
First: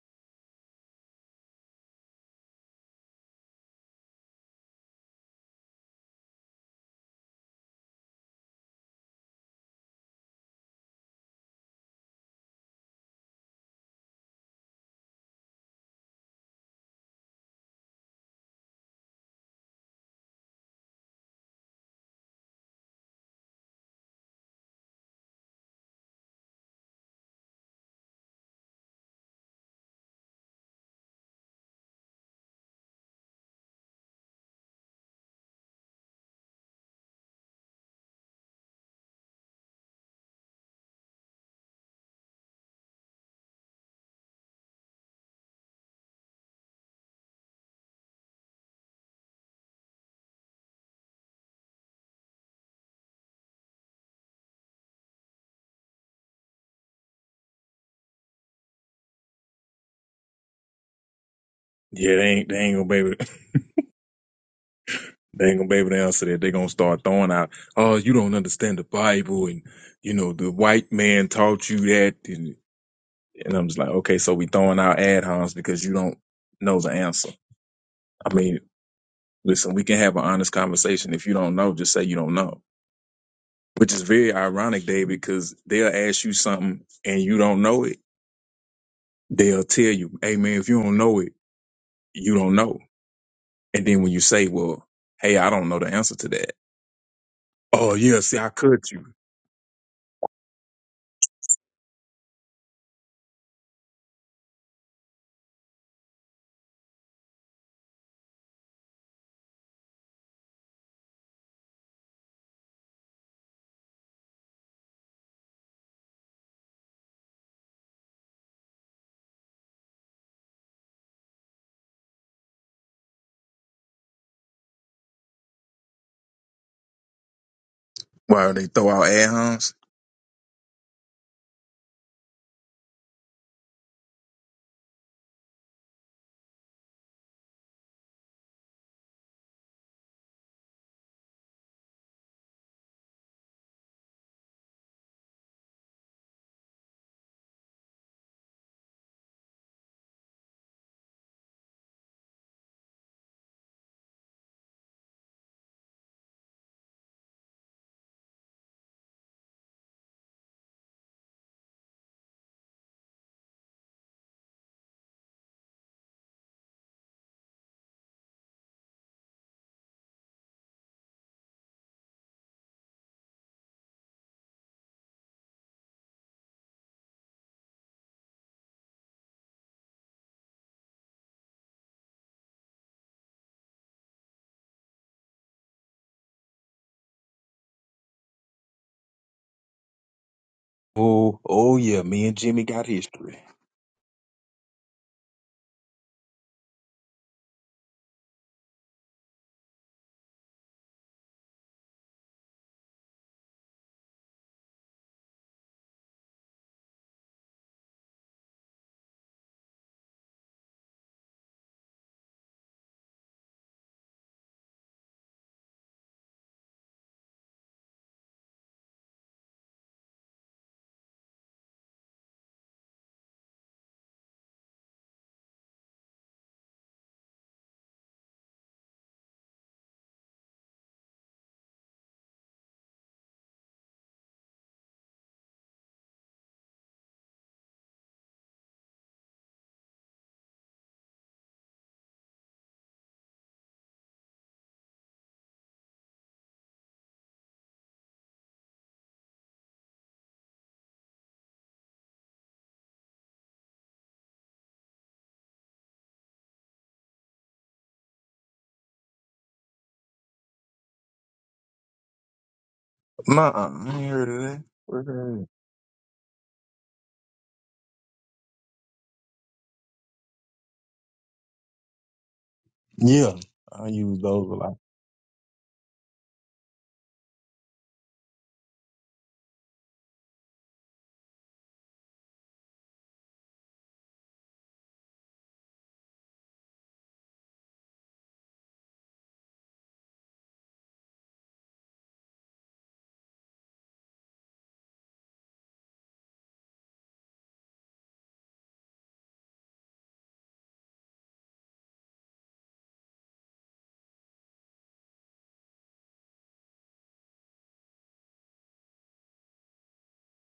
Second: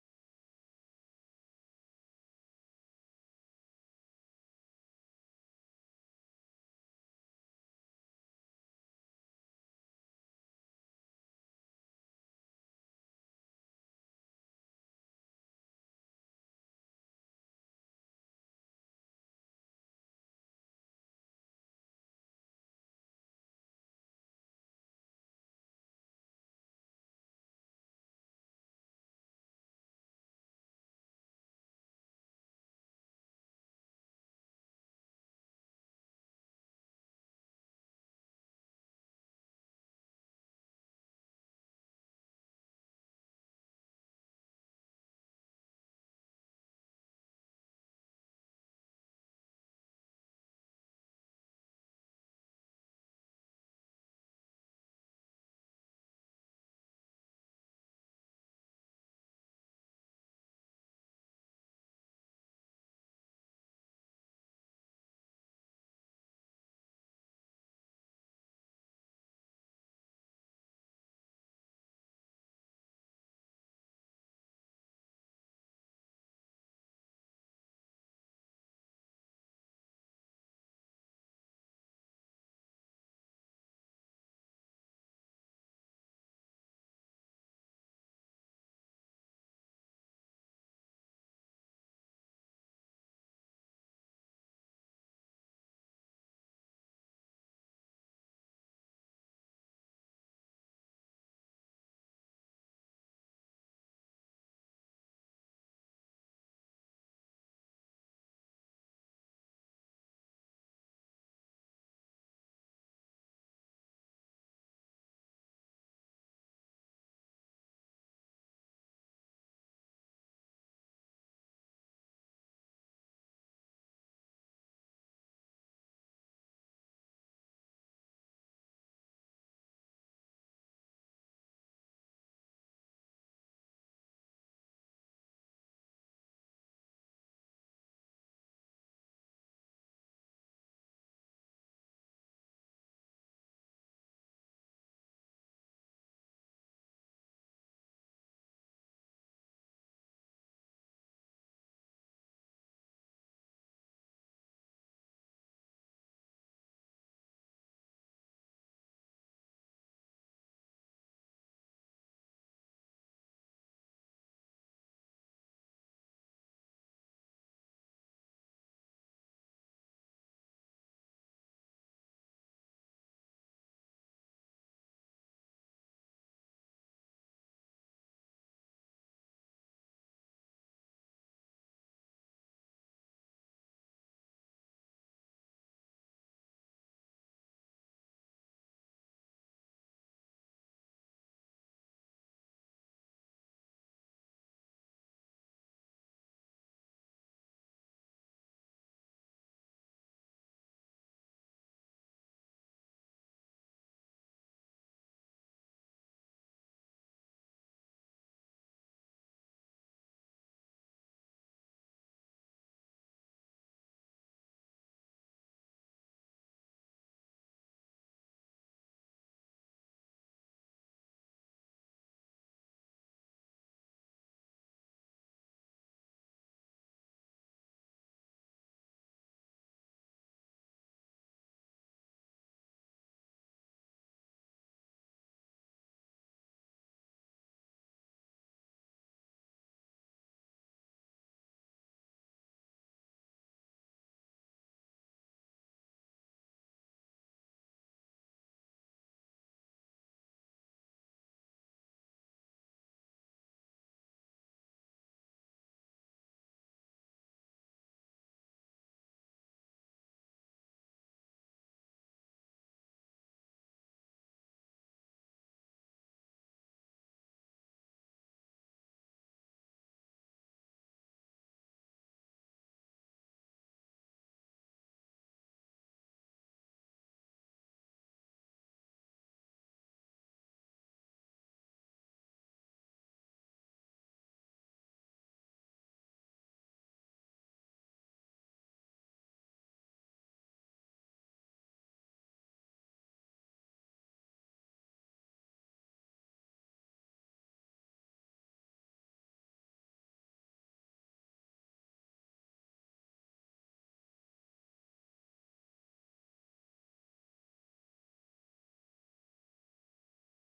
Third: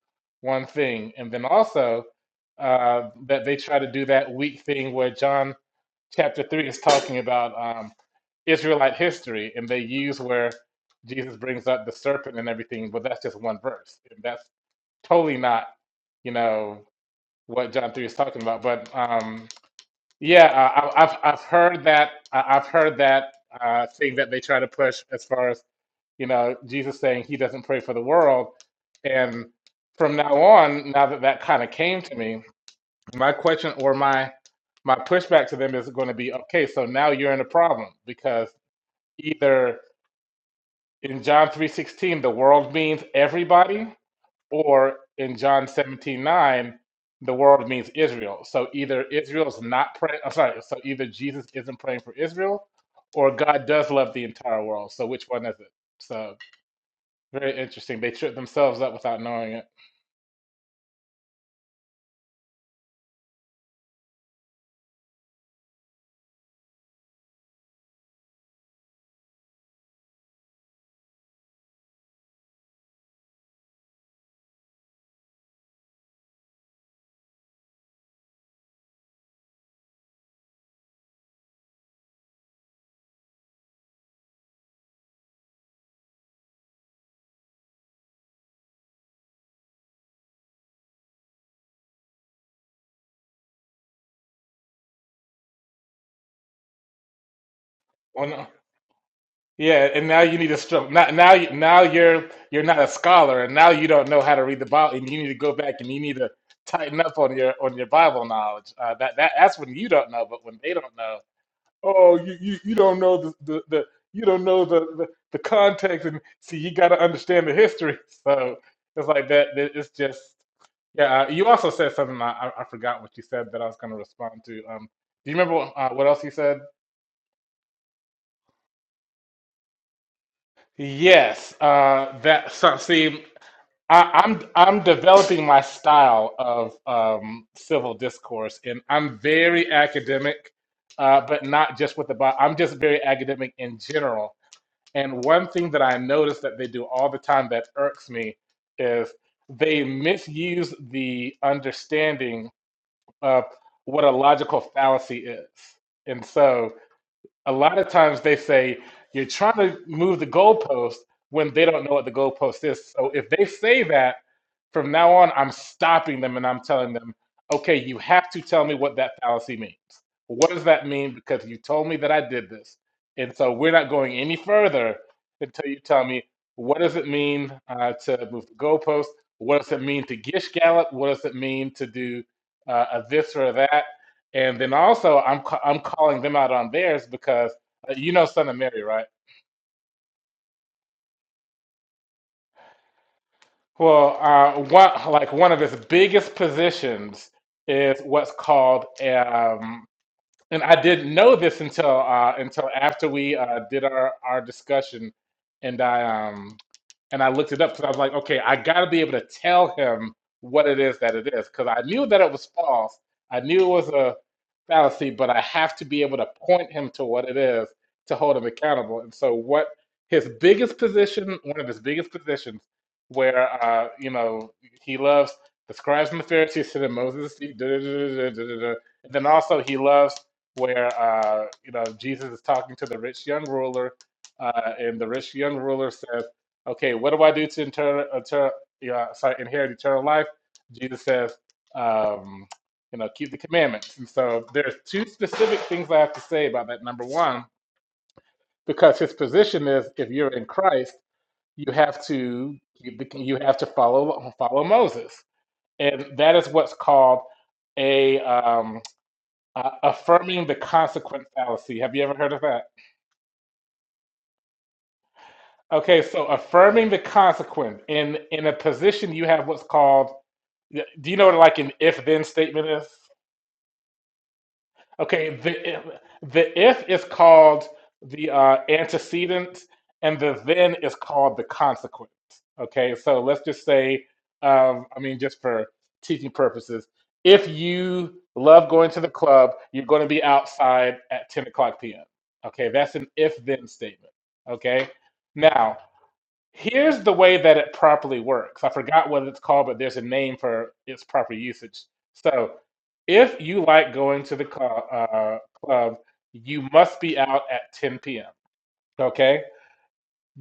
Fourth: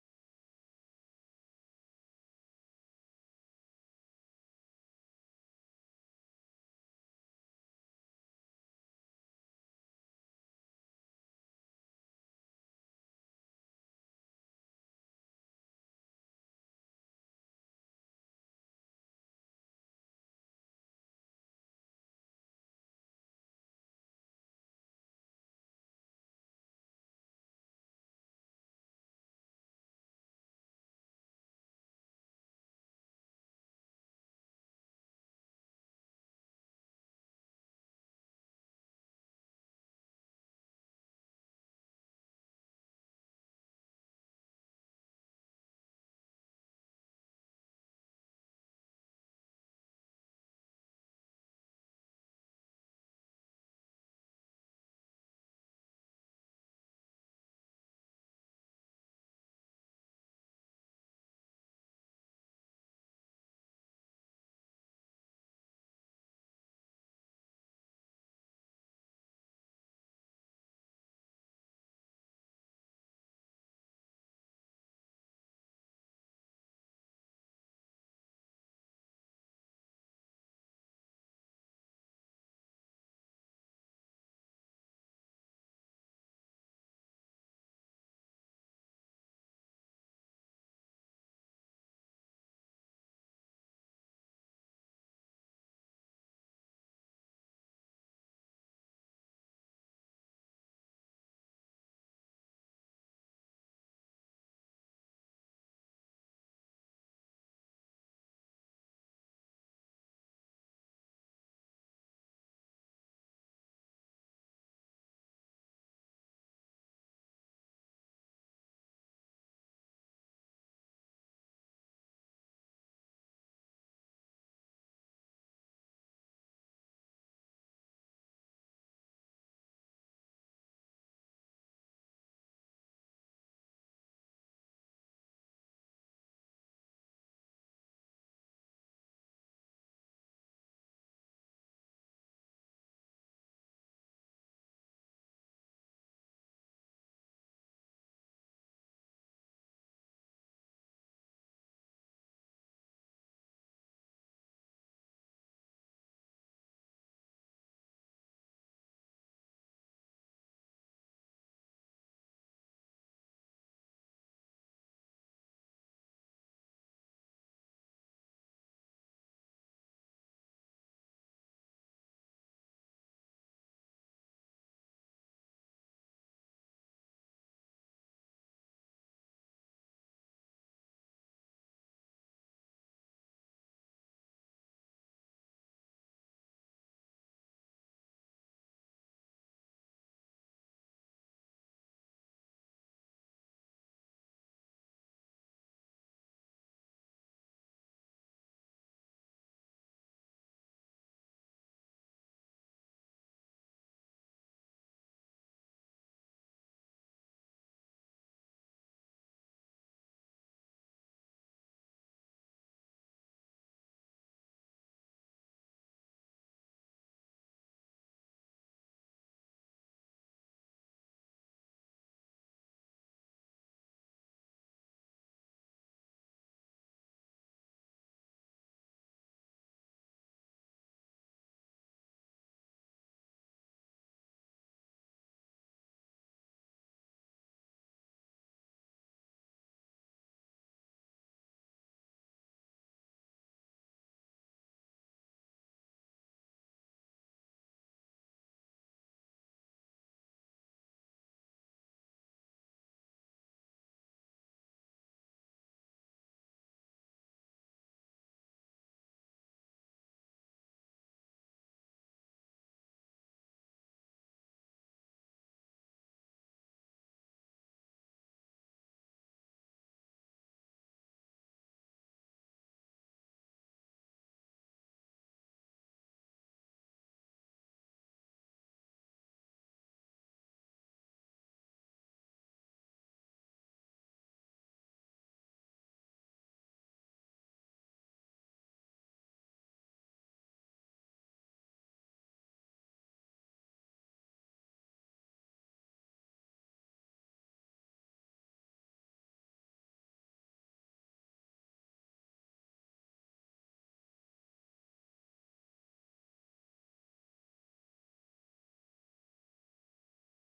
A: one thing. And then also uh, that they try to do that weak thing where John chapter 3 is talking about um, Israelite history, and they use where Jesus brings up the serpent and everything, but that's just one verse. And that's totally not, you know, what John 3 is talking about. But um, yeah, uh, I, I've I've heard that I- I've heard that uh, thing that they try to push as far as you know Jesus saying he doesn't pray for the world, and from now on, now that that kind of came to me, my question or my my pushback to them is going to be okay. So now you're in a problem because either in John three sixteen the world means everybody, or in John 17 9, the world means Israel. So either Israel is not praying, I'm sorry, so either Jesus isn't praying for Israel or God does love the entire world. So which one is it? So very interesting. They trip themselves up without knowing it.
B: Yeah, they ain't they ain't gonna be able to, they ain't gonna be able to answer that. They're gonna start throwing out, oh, you don't understand the Bible, and you know the white man taught you that, and, and I'm just like, okay, so we throwing out ad homs because you don't know the answer. I mean, listen, we can have an honest conversation. If you don't know, just say you don't know. Which is very ironic, David, because they'll ask you something and you don't know it. They'll tell you, hey man, if you don't know it, you don't know. And then when you say, well, hey, I don't know the answer to that. Oh yeah,
A: Well,
B: see,
A: no.
B: I could you.
A: Yeah, and now you need to struggle. Now, now, you, now you're you're not a scholar, and now you don't know how to read the Bible, and you need to go back and you need to tighten up on your on your Bible knowledge. Uh, that that that's when you don't know, but when they don't know Oh, you, you, you don't know the, the, the you don't know the, the, the context and see you got to understand the history. So it's like that. that- It's just yeah. uh, You also said something I, I I forgot what you said that I was going to respond to. Um, do you remember what, uh, what else you said?
B: Why they throw out ad homs?
A: Yes. Uh, that so, see, I, I'm I'm developing my style of um, civil discourse, and I'm very academic, uh, but not just with the Bible. I'm just very academic in general And one thing that I notice that they do all the time that irks me is they misuse the understanding of what a logical fallacy is. And so a lot of times they say you're trying to move the goalpost when they don't know what the goalpost is. So if they say that from now on, I'm stopping them and I'm telling them, okay, you have to tell me what that fallacy means. What does that mean? Because you told me that I did this. And so we're not going any further until you tell me what does it mean uh, to move the goalpost? What does it mean to gish gallop? What does it mean to do uh, a this or a that? And then also, I'm ca- I'm calling them out on theirs because uh, you know Son of Mary, right?
B: Oh, oh yeah, me and Jimmy got history.
A: Well, uh, one like one of his biggest positions is what's called um, And I didn't know this until uh, until after we uh, did our, our discussion, and I um and I looked it up because I was like, okay, I got to be able to tell him what it is that it is because I knew that it was false. I knew it was a fallacy, but I have to be able to point him to what it is to hold him accountable. And so, what his biggest position, one of his biggest positions, where uh, you know he loves the scribes and the Pharisees, and Moses, da, da, da, da, da, da, da. and then also he loves where uh, you know Jesus is talking to the rich young ruler, uh, and the rich young ruler says, "Okay, what do I do to inter- inter- uh, sorry, inherit eternal life?" Jesus says, um, "You know, keep the commandments." And so there's two specific things I have to say about that. Number one, because his position is, if you're in Christ, you have to you, you have to follow follow Moses, and that is what's called a um, uh, affirming the consequent fallacy. Have you ever heard of that?
B: Nah, I ain't heard of that. Where that
A: Okay, so affirming the consequent in in a position you have what's called. Do you know what like an if then statement is?
B: at? Yeah, I use those a lot.
A: Okay, the the if is called the uh, antecedent, and the then is called the consequence. Okay, so let's just say, um, I mean, just for teaching purposes, if you love going to the club, you're going to be outside at 10 o'clock p.m. Okay, that's an if then statement. Okay, now Here's the way that it properly works. I forgot what it's called, but there's a name for its proper usage. So, if you like going to the cl- uh, club, you must be out at 10 p.m. Okay,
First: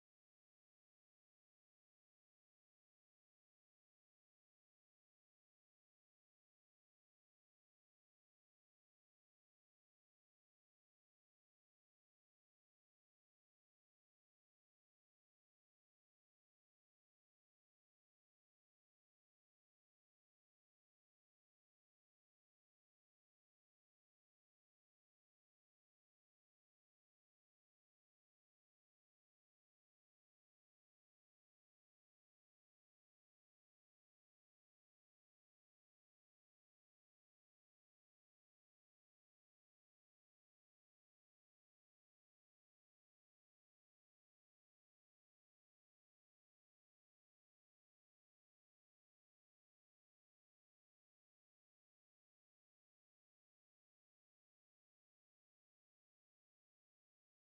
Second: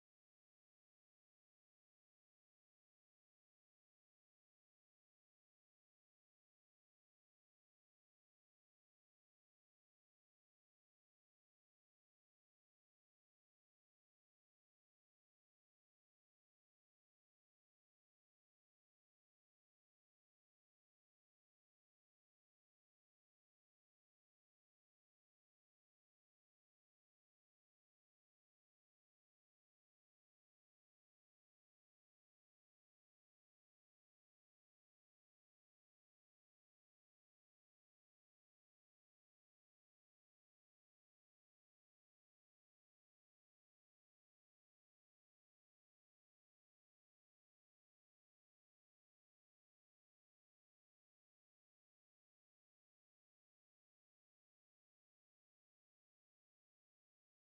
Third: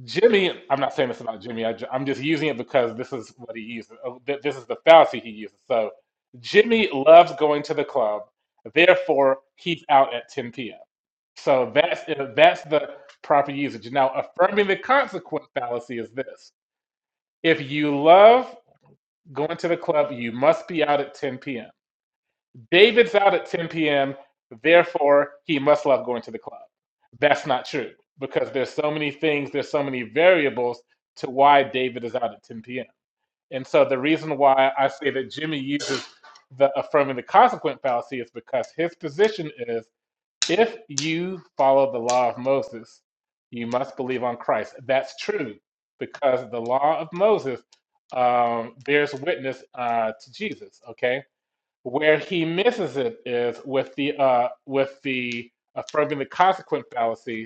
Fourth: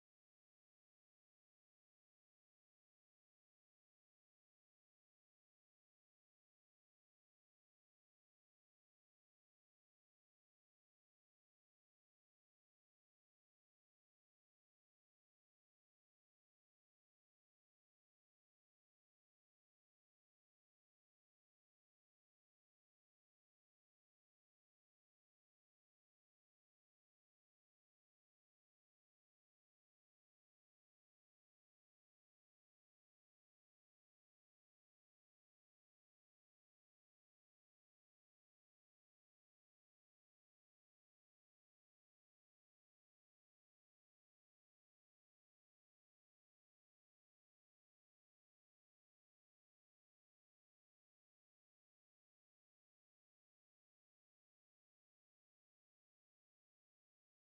A: Jimmy. I'm not saying this about Jimmy. I, am just using it because this is what he uses. oh, th- This is the fallacy he uses. So, Jimmy loves going to the club. Therefore, he's out at 10 p.m. So that's uh, that's the proper usage. Now, affirming the consequent fallacy is this. If you love going to the club, you must be out at 10 p.m. David's out at 10 p.m., therefore, he must love going to the club. That's not true because there's so many things, there's so many variables to why David is out at 10 p.m. And so the reason why I say that Jimmy uses the affirming the consequent fallacy is because his position is if you follow the law of Moses, you must believe on Christ. That's true because the law of Moses um, bears witness uh, to Jesus. Okay, where he misses it is with the uh, with the affirming the consequent fallacy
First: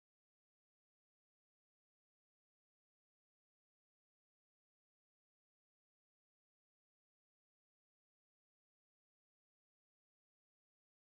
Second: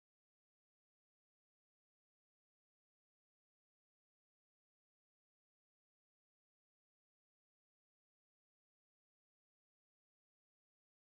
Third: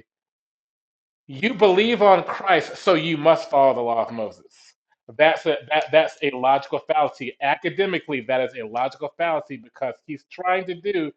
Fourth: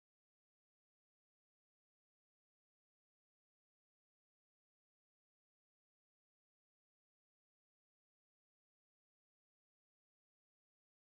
A: you believe on Christ, so you must follow the law of Moses. That's a that, that's a logical fallacy. Academically, that is a logical fallacy because he's trying to do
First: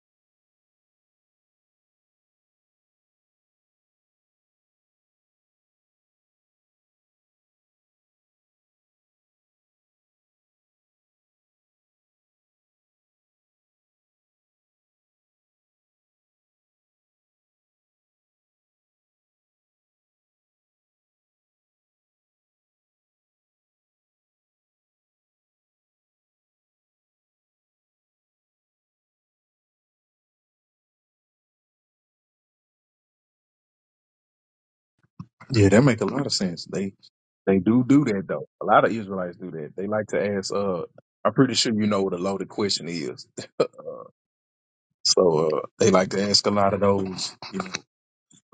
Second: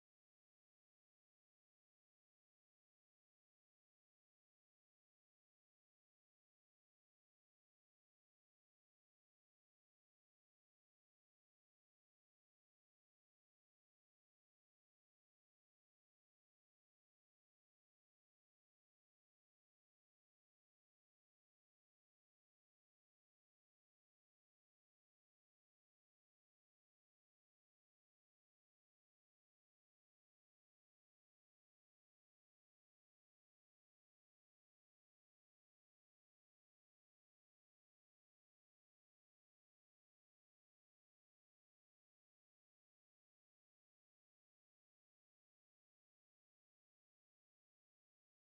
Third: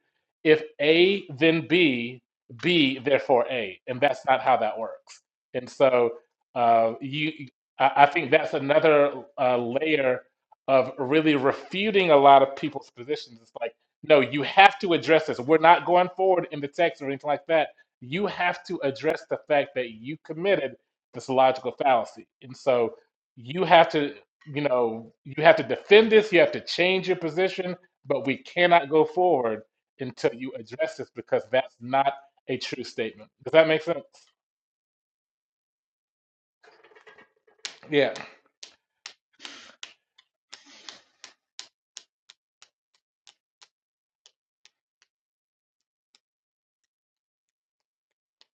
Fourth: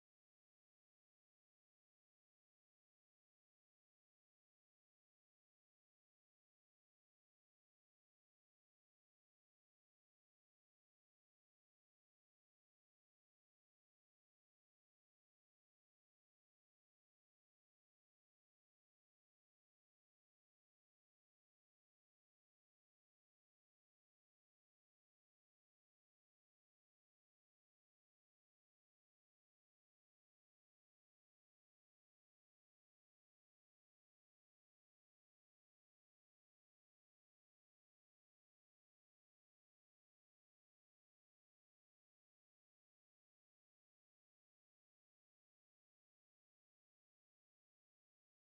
A: if A then B, B therefore A, and that's not how that works. And so uh, you, I, I think that's another uh, layer of really refuting a lot of people's positions. It's like, no, you have to address this. We're not going forward in the text or anything like that you have to address the fact that you committed this logical fallacy. And so you have to, you know, you have to defend this, you have to change your position, but we cannot go forward until you address this because that's not a true statement. Does that make sense?
B: Yeah, that make a lot of sense. They they do do
A: Yeah,
B: that though. A lot of Israelites do that. They like to ask. Uh, I'm pretty sure you know what a loaded question is. So uh, they like to ask a lot of those you know,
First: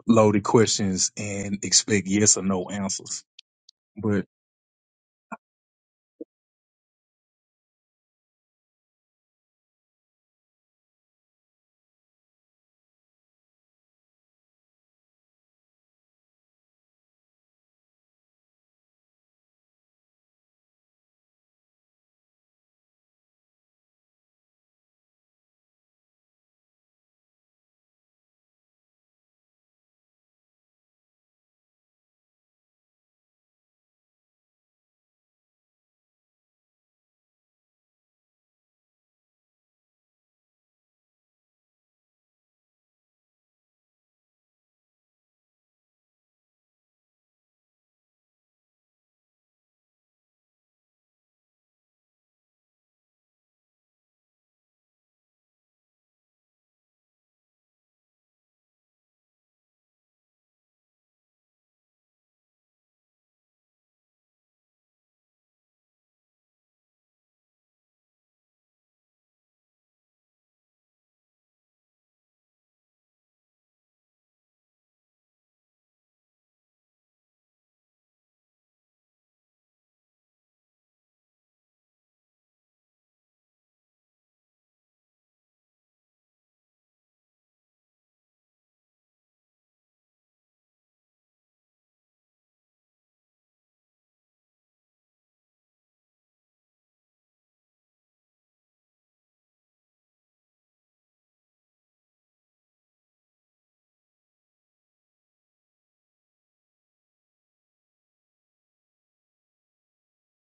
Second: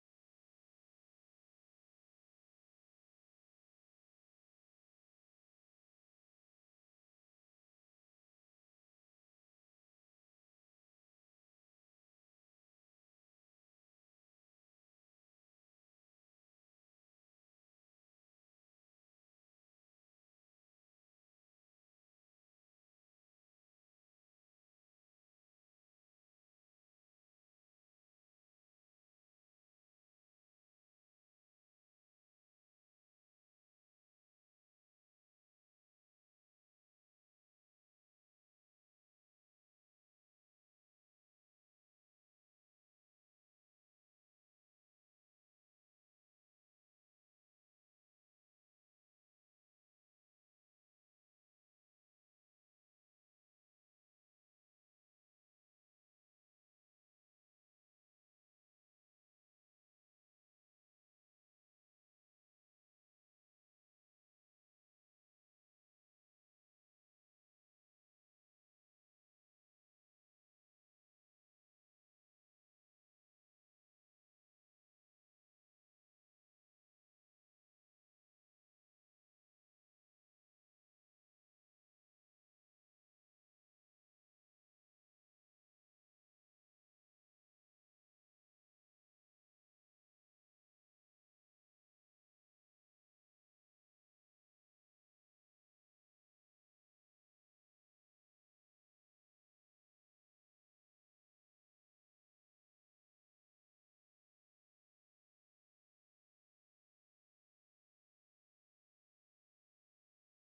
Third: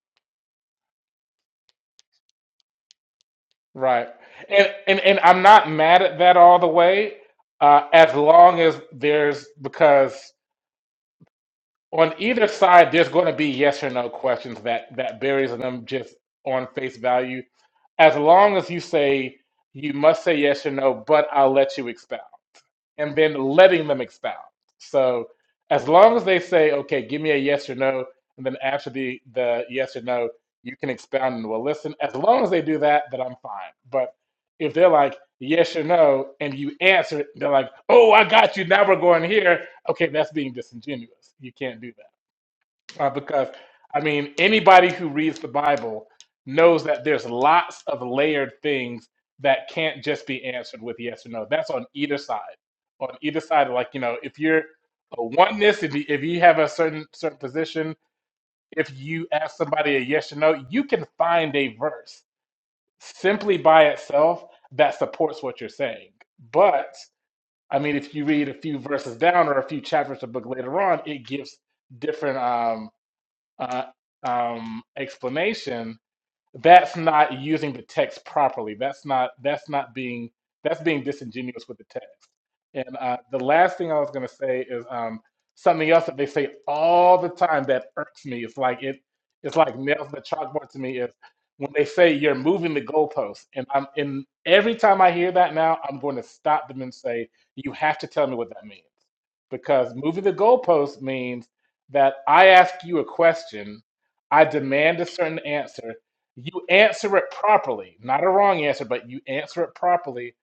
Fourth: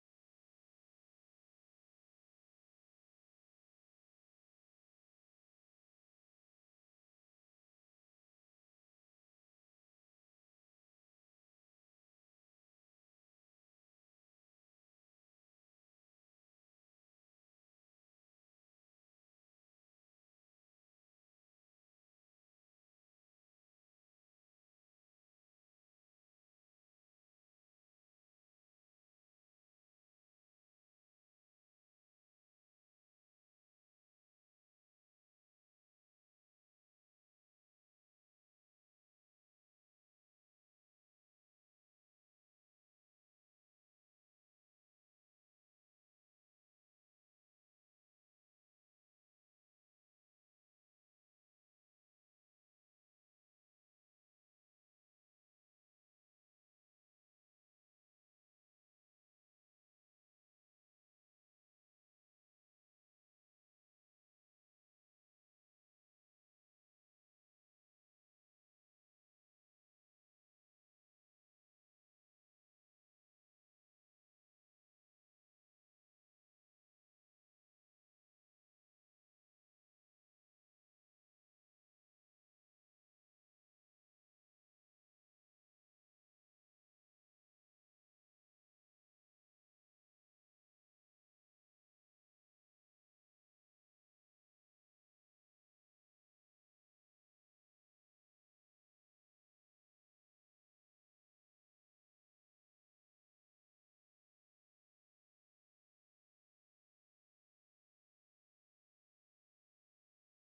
B: loaded questions and expect yes or no answers.
A: right.
B: but.
A: And and, and I'm not mad at that all the way, uh, as long as there's because on either side, there's going to be yes or no questions that that buries them just on face value. As long as you say you must say yes or no, but I'll let you expound, and then letting them expound. So as long as they say, okay, give me a yes or no, and then after the the yes or no, you can expound and we'll listen. As long as they do that, then I'm fine. But if they're like yes or no, and you answer it, they're like, oh, I got you. Now we're going here. Okay, that's being disingenuous. You can't do that. Uh, because, I mean, anybody who reads the Bible knows that there's lots of layered things that can't just be answered with yes or no. That's on either side. On either side, like, you know, if you're a oneness, if you, if you have a certain certain position, if you ask somebody a yes or no, you can find a verse simply by itself that supports what you're saying. But, I mean, if you read a few verses down or a few chapters of the book later on, it gives different. Um, uh, um, explanation that's not using the text properly. That's not that's not being that's being disingenuous with the text. And uh, the last thing I was going to say is um, something else that they say all the time that irks me. It's like it it's like nails to the chalkboard to me is when they say you're moving the goalposts. And I'm and every time I hear that now, I'm going to stop them and say you have to tell me what that means because moving the goalposts means that I ask you a question, I demand a certain answer you answer it properly, not a wrong answer, but you answer it properly.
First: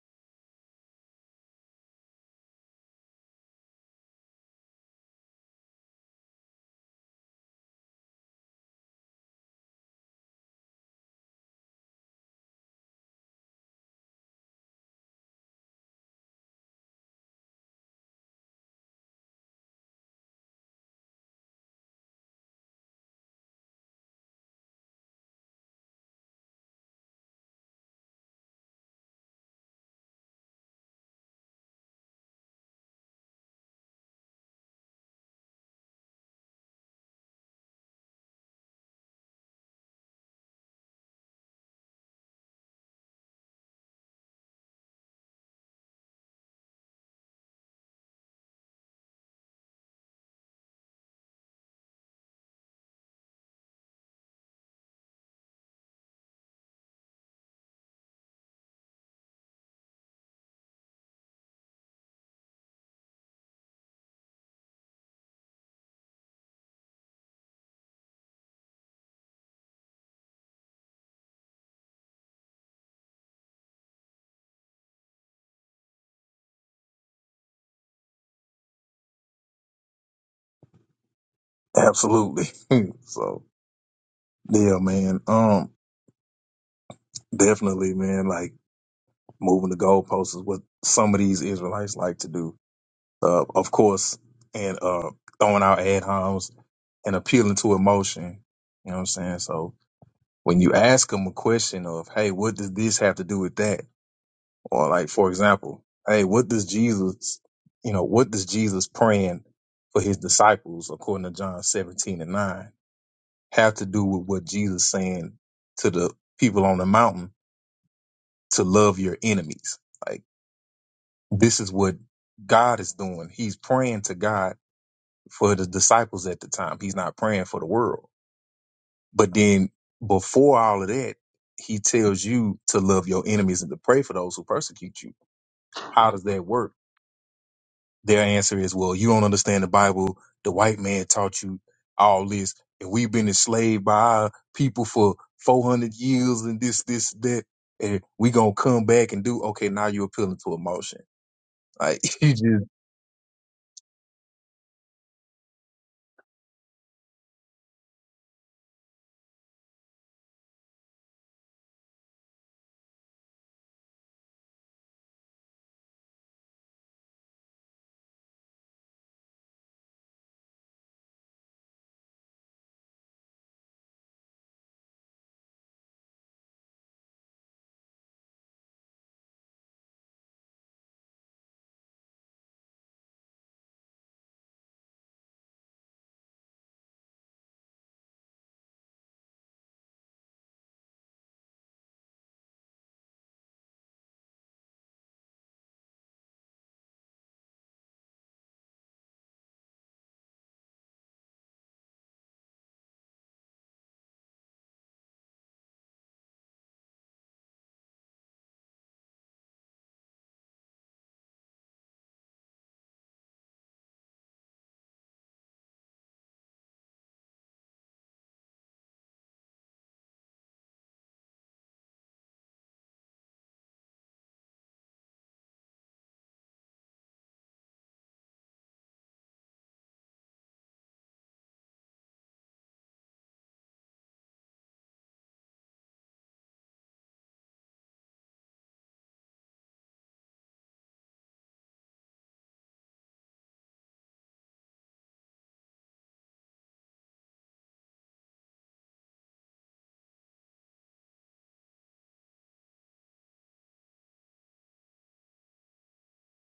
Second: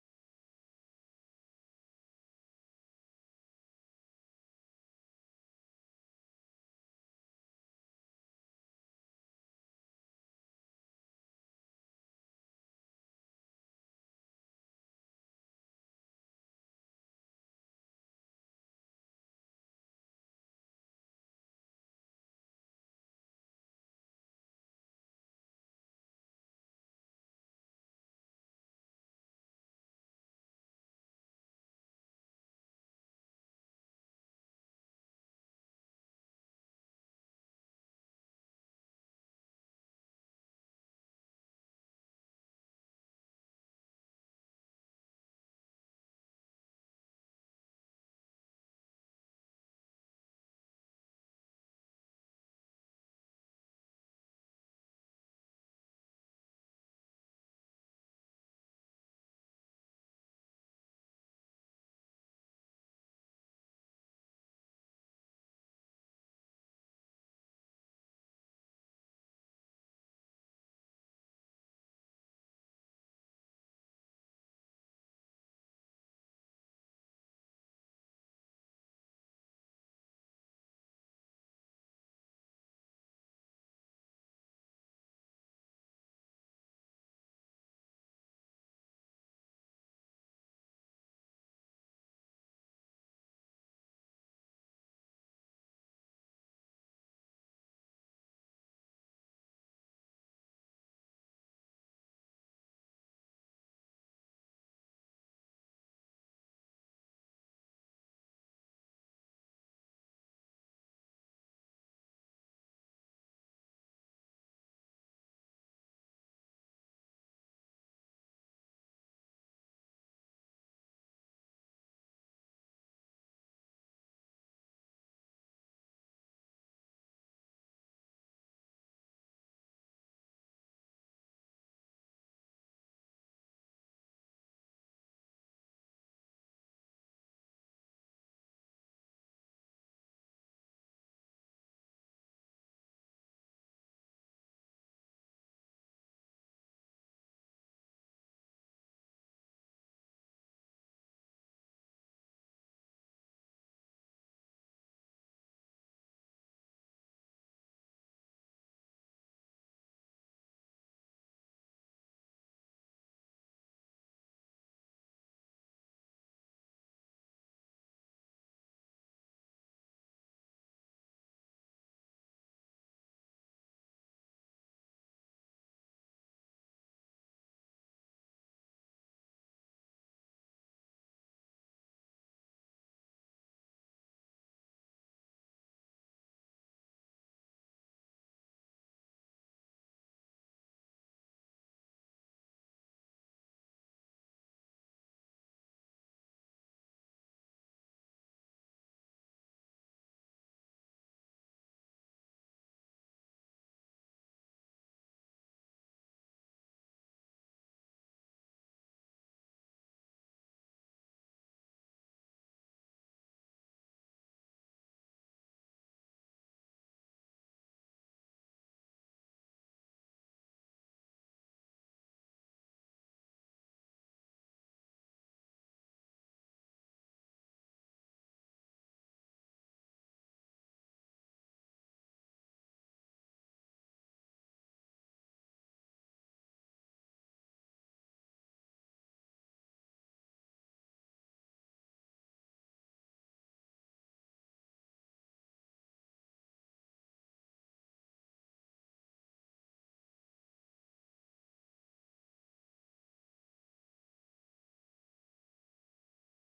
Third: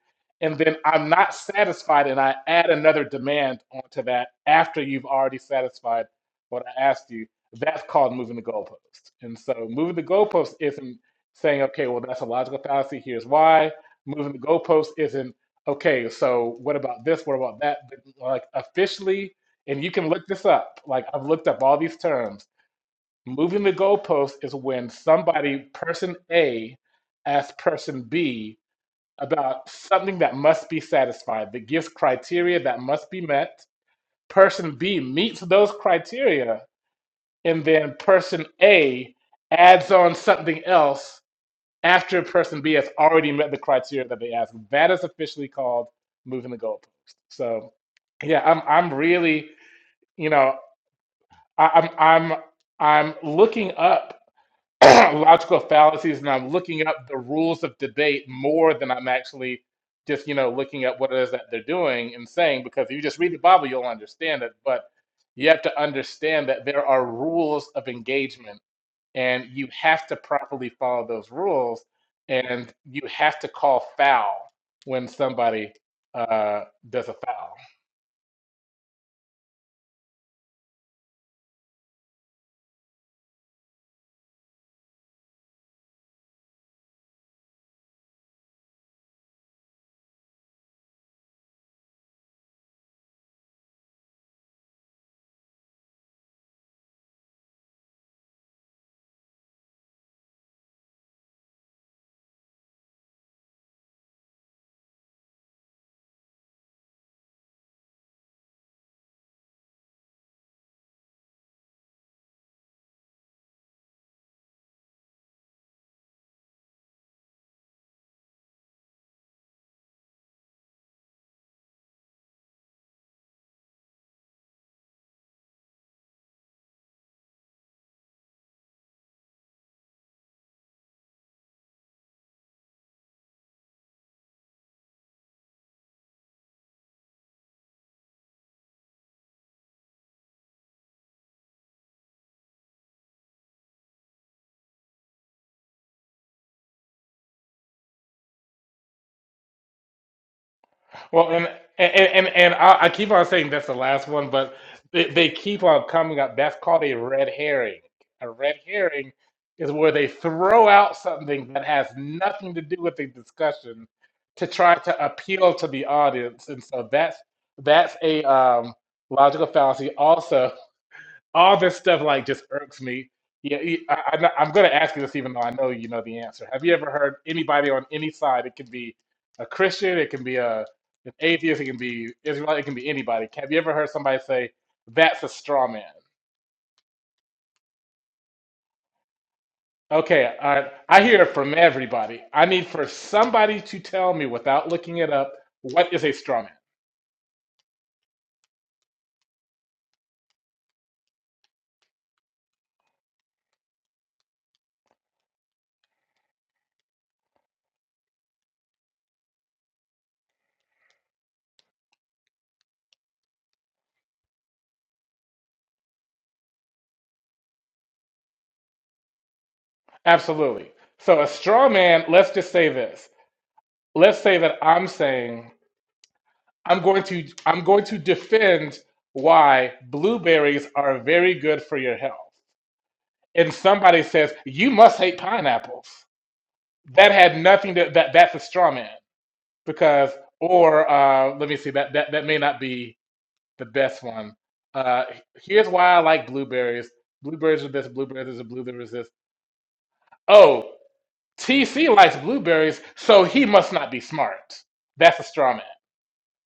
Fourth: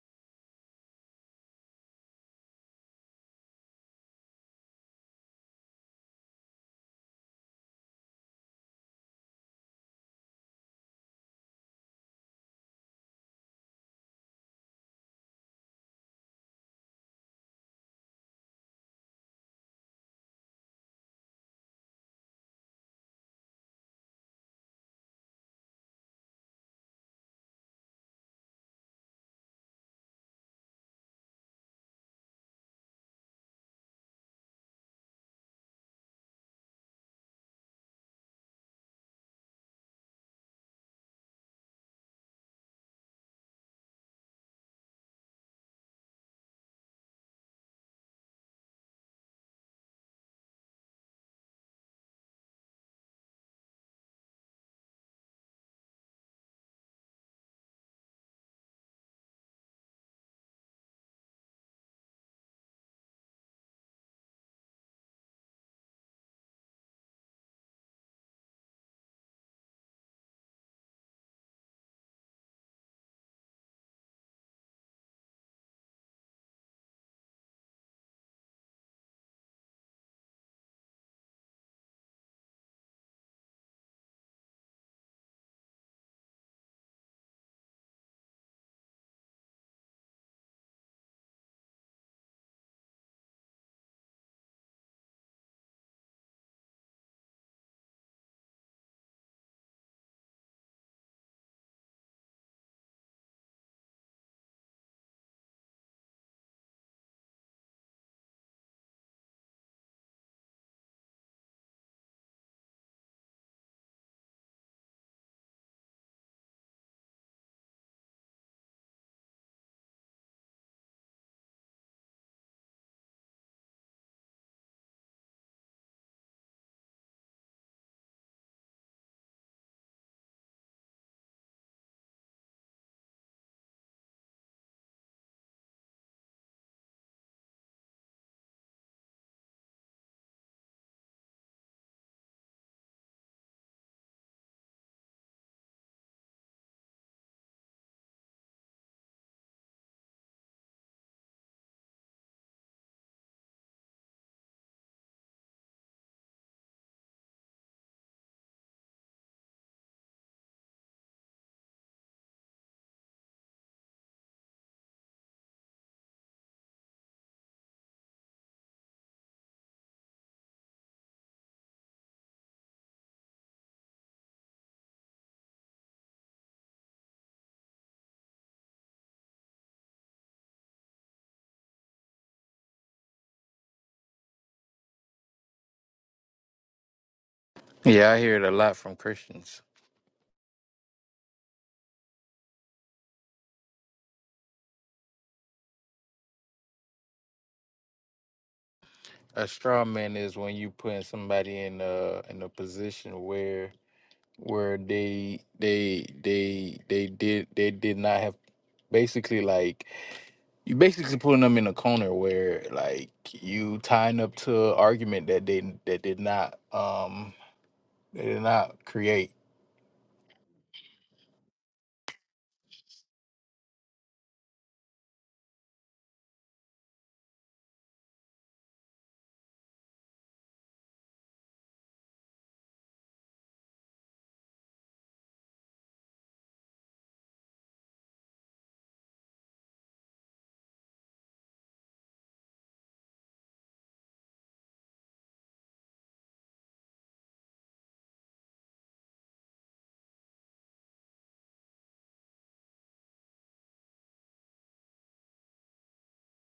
A: And then I'm not satisfied, and I add another demand onto that after you've already satisfied what I asked you. That's called moving the goalpost. And so moving the goalpost isn't saying, okay, well, that's a logical fallacy, here's why. Moving the goalpost isn't, okay, so what about this? What about that? Like officially, and you can look this up. Like I've looked up all these terms Moving the goalpost is when somebody, person A, asks person B about something that must be satisfied, that gives criteria that must be met. Person B meets those criteria, and then person A adds on something else after person B has already met the criteria that they asked. That is officially called moving the goalpost. So, yeah, I'm I'm really, you know, I, I'm I'm I'm looking up logical fallacies and I'm looking up the rules of debate more than I'm actually just, you know, looking at what it is that they're doing and saying, because if you just read the Bible, you'll understand it. But you have to understand that there are rules of engagement and you have to properly follow those rules and you have to call foul when somebody uh, does a foul.
B: Absolutely. so yeah, man. Um, definitely, man. Like moving the goalposts is what some of these Israelites like to do. Uh, of course, and uh, throwing out ad homs and appealing to emotion. You know what I'm saying? So when you ask them a question of, "Hey, what does this have to do with that?" Or like, for example, hey, what does Jesus, you know, what does Jesus praying for his disciples, according to John 17 and 9, have to do with what Jesus saying to the people on the mountain to love your enemies? Like, this is what God is doing. He's praying to God for the disciples at the time. He's not praying for the world. But then before all of that, he tells you to love your enemies and to pray for those who persecute you. How does that work? Their answer is, well, you don't understand the Bible. The white man taught you all this, and we've been enslaved by our people for 400 years and this, this, that. And we gonna come back and do okay. Now you're appealing to emotion,
A: Well, and and
B: like
A: and,
B: you
A: and
B: just
A: I, I keep on saying that's the last one, but they, they keep on coming up. That's called a red herring. A red herring is where they throw out something that has nothing to do with the discussion to try to appeal to the audience, and so that's that's a um, logical fallacy. Also, all this stuff like just irks me. Yeah, e- I, I, know- I'm going to ask you this, even though I know you know the answer. Have you ever heard anybody on any side? It can be a Christian, it can be a an atheist, it can be Israelite, it can be anybody. Have you ever heard somebody say that's a straw man?
C: Yeah, I hear it a lot from Christians.
A: Okay, I, I hear it from everybody. I need for somebody to tell me without looking it up what is a straw man.
C: A straw man is when you putting somebody in a in a position where where they they they they did they did not have basically like you basically putting them in a corner where like you tying up to an argument that they that did not um they did not create.
A: Absolutely. So a straw man. Let's just say this. Let's say that I'm saying. I'm going to I'm going to defend why blueberries are very good for your health. And somebody says, "You must hate pineapples." That had nothing to that that's a straw man because or uh, let me see that that that may not be the best one. Uh, here's why I like blueberries. Blueberries are this, blueberries are the blueberries this. Oh, TC likes blueberries, so he must not be smart. That's a straw man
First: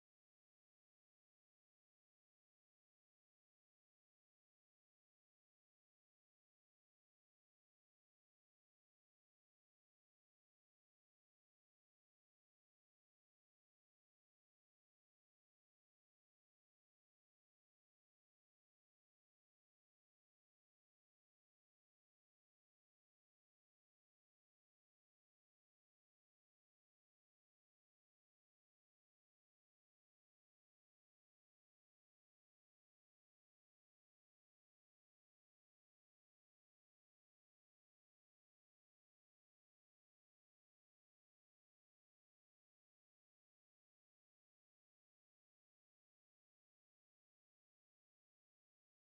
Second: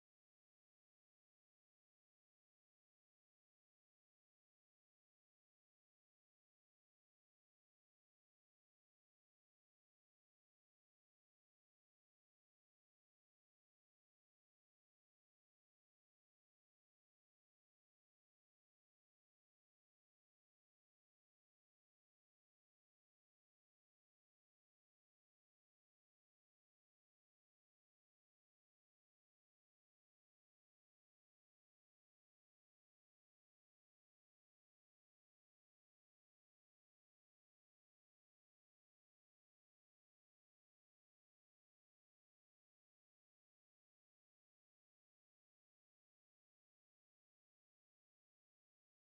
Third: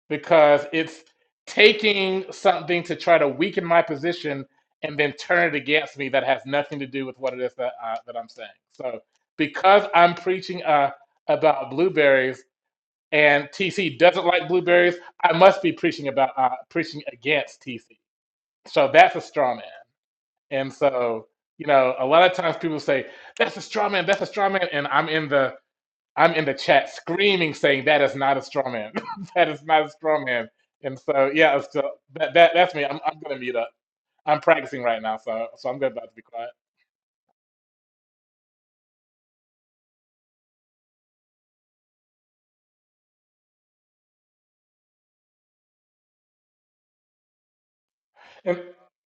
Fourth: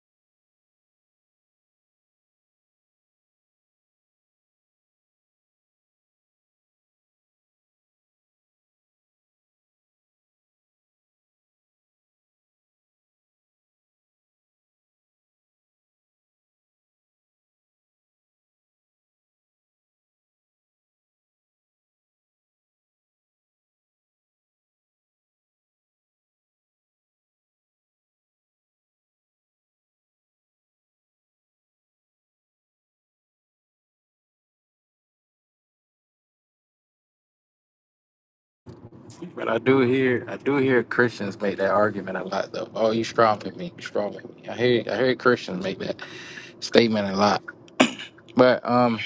A: because it's taking something to try to weaken my position and then turn it against me that has nothing to do with what it is that uh, that I'm saying. So because I'm preaching uh, about blueberries and TC doesn't like blueberries, I must be preaching about uh, preaching against TC. So that's a straw man. And so you know, a lot of times people say that's a straw man, that's a straw man, and I'm in the I'm in the chat screaming, saying that is not a straw man. that is not a straw man. And so, yeah, so that, that that's me. I'm I'm gonna mute up. I'm practicing right now, so so I'm about to be quiet.
C: But I do hear I do hear Christians make that argument a lot though. Oh, you strawman me, you strawman me. I hear I hear Christians make that statement a lot.
A: And
C: But um,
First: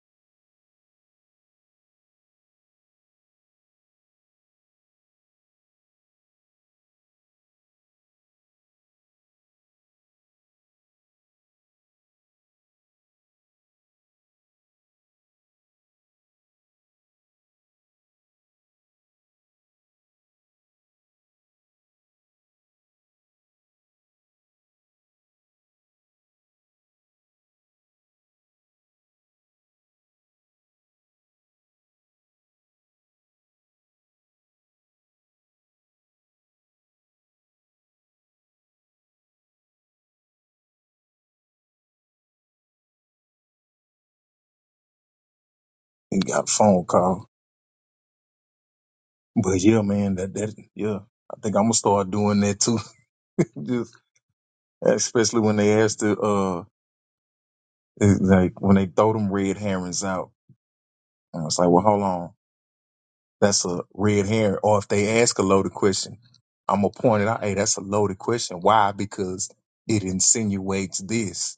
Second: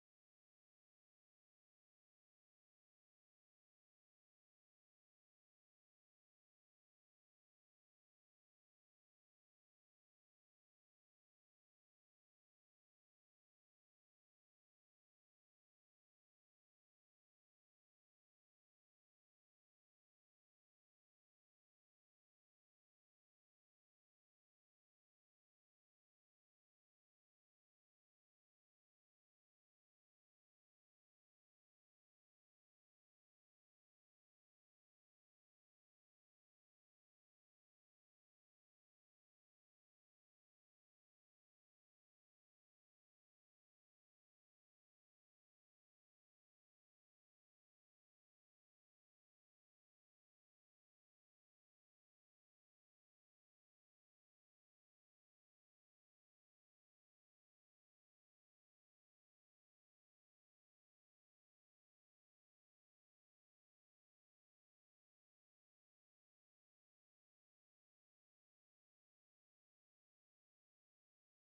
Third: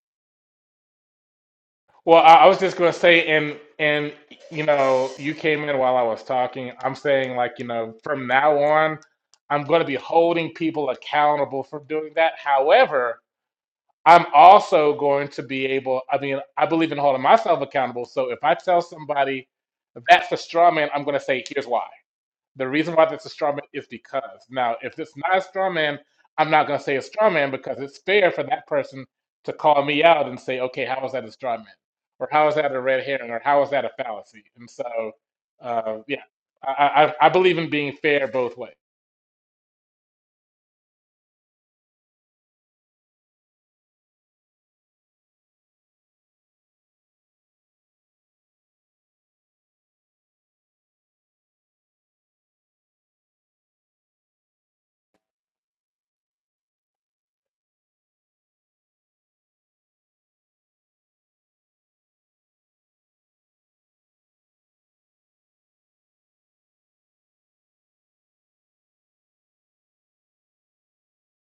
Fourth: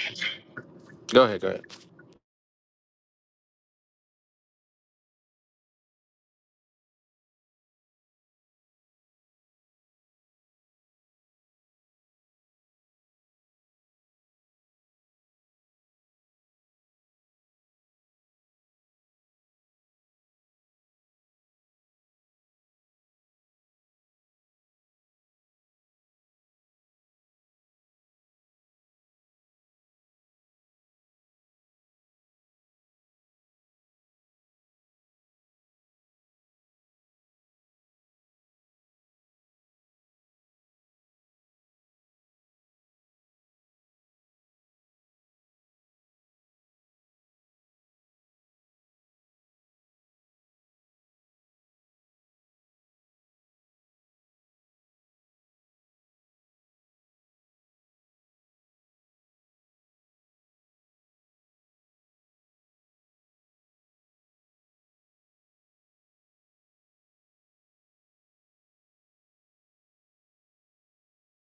C: go ahead, go ahead.
A: well, I, I was just gonna say, and and you know, you came in while I was talking. I'm saying like, you know, from now on, I'm gonna be holding people accountable for doing that. However. I'm also going to be able, I mean, I believe in holding myself accountable. So if I tell somebody that's a straw man, I'm going to say, here's why. The reason why that's a straw man is because. Now, if it's not a straw man, I'm not going to say a straw man because it's fair for that person to call me out and say, okay, how is that a straw man? Or how is that a red herring? Or how is that a fallacy? And so, uh, yeah, I, I, I believe in being fair both ways.
B: got a phone call. But yeah, man, that that yeah, I think I'm gonna start doing that too. Just especially when they ask the uh, it's like when they throw them red herrings out, and it's like, well, hold on. That's a red herring. Or if they ask a loaded question, I'm gonna point it out. Hey, that's a loaded question. Why? Because it insinuates this.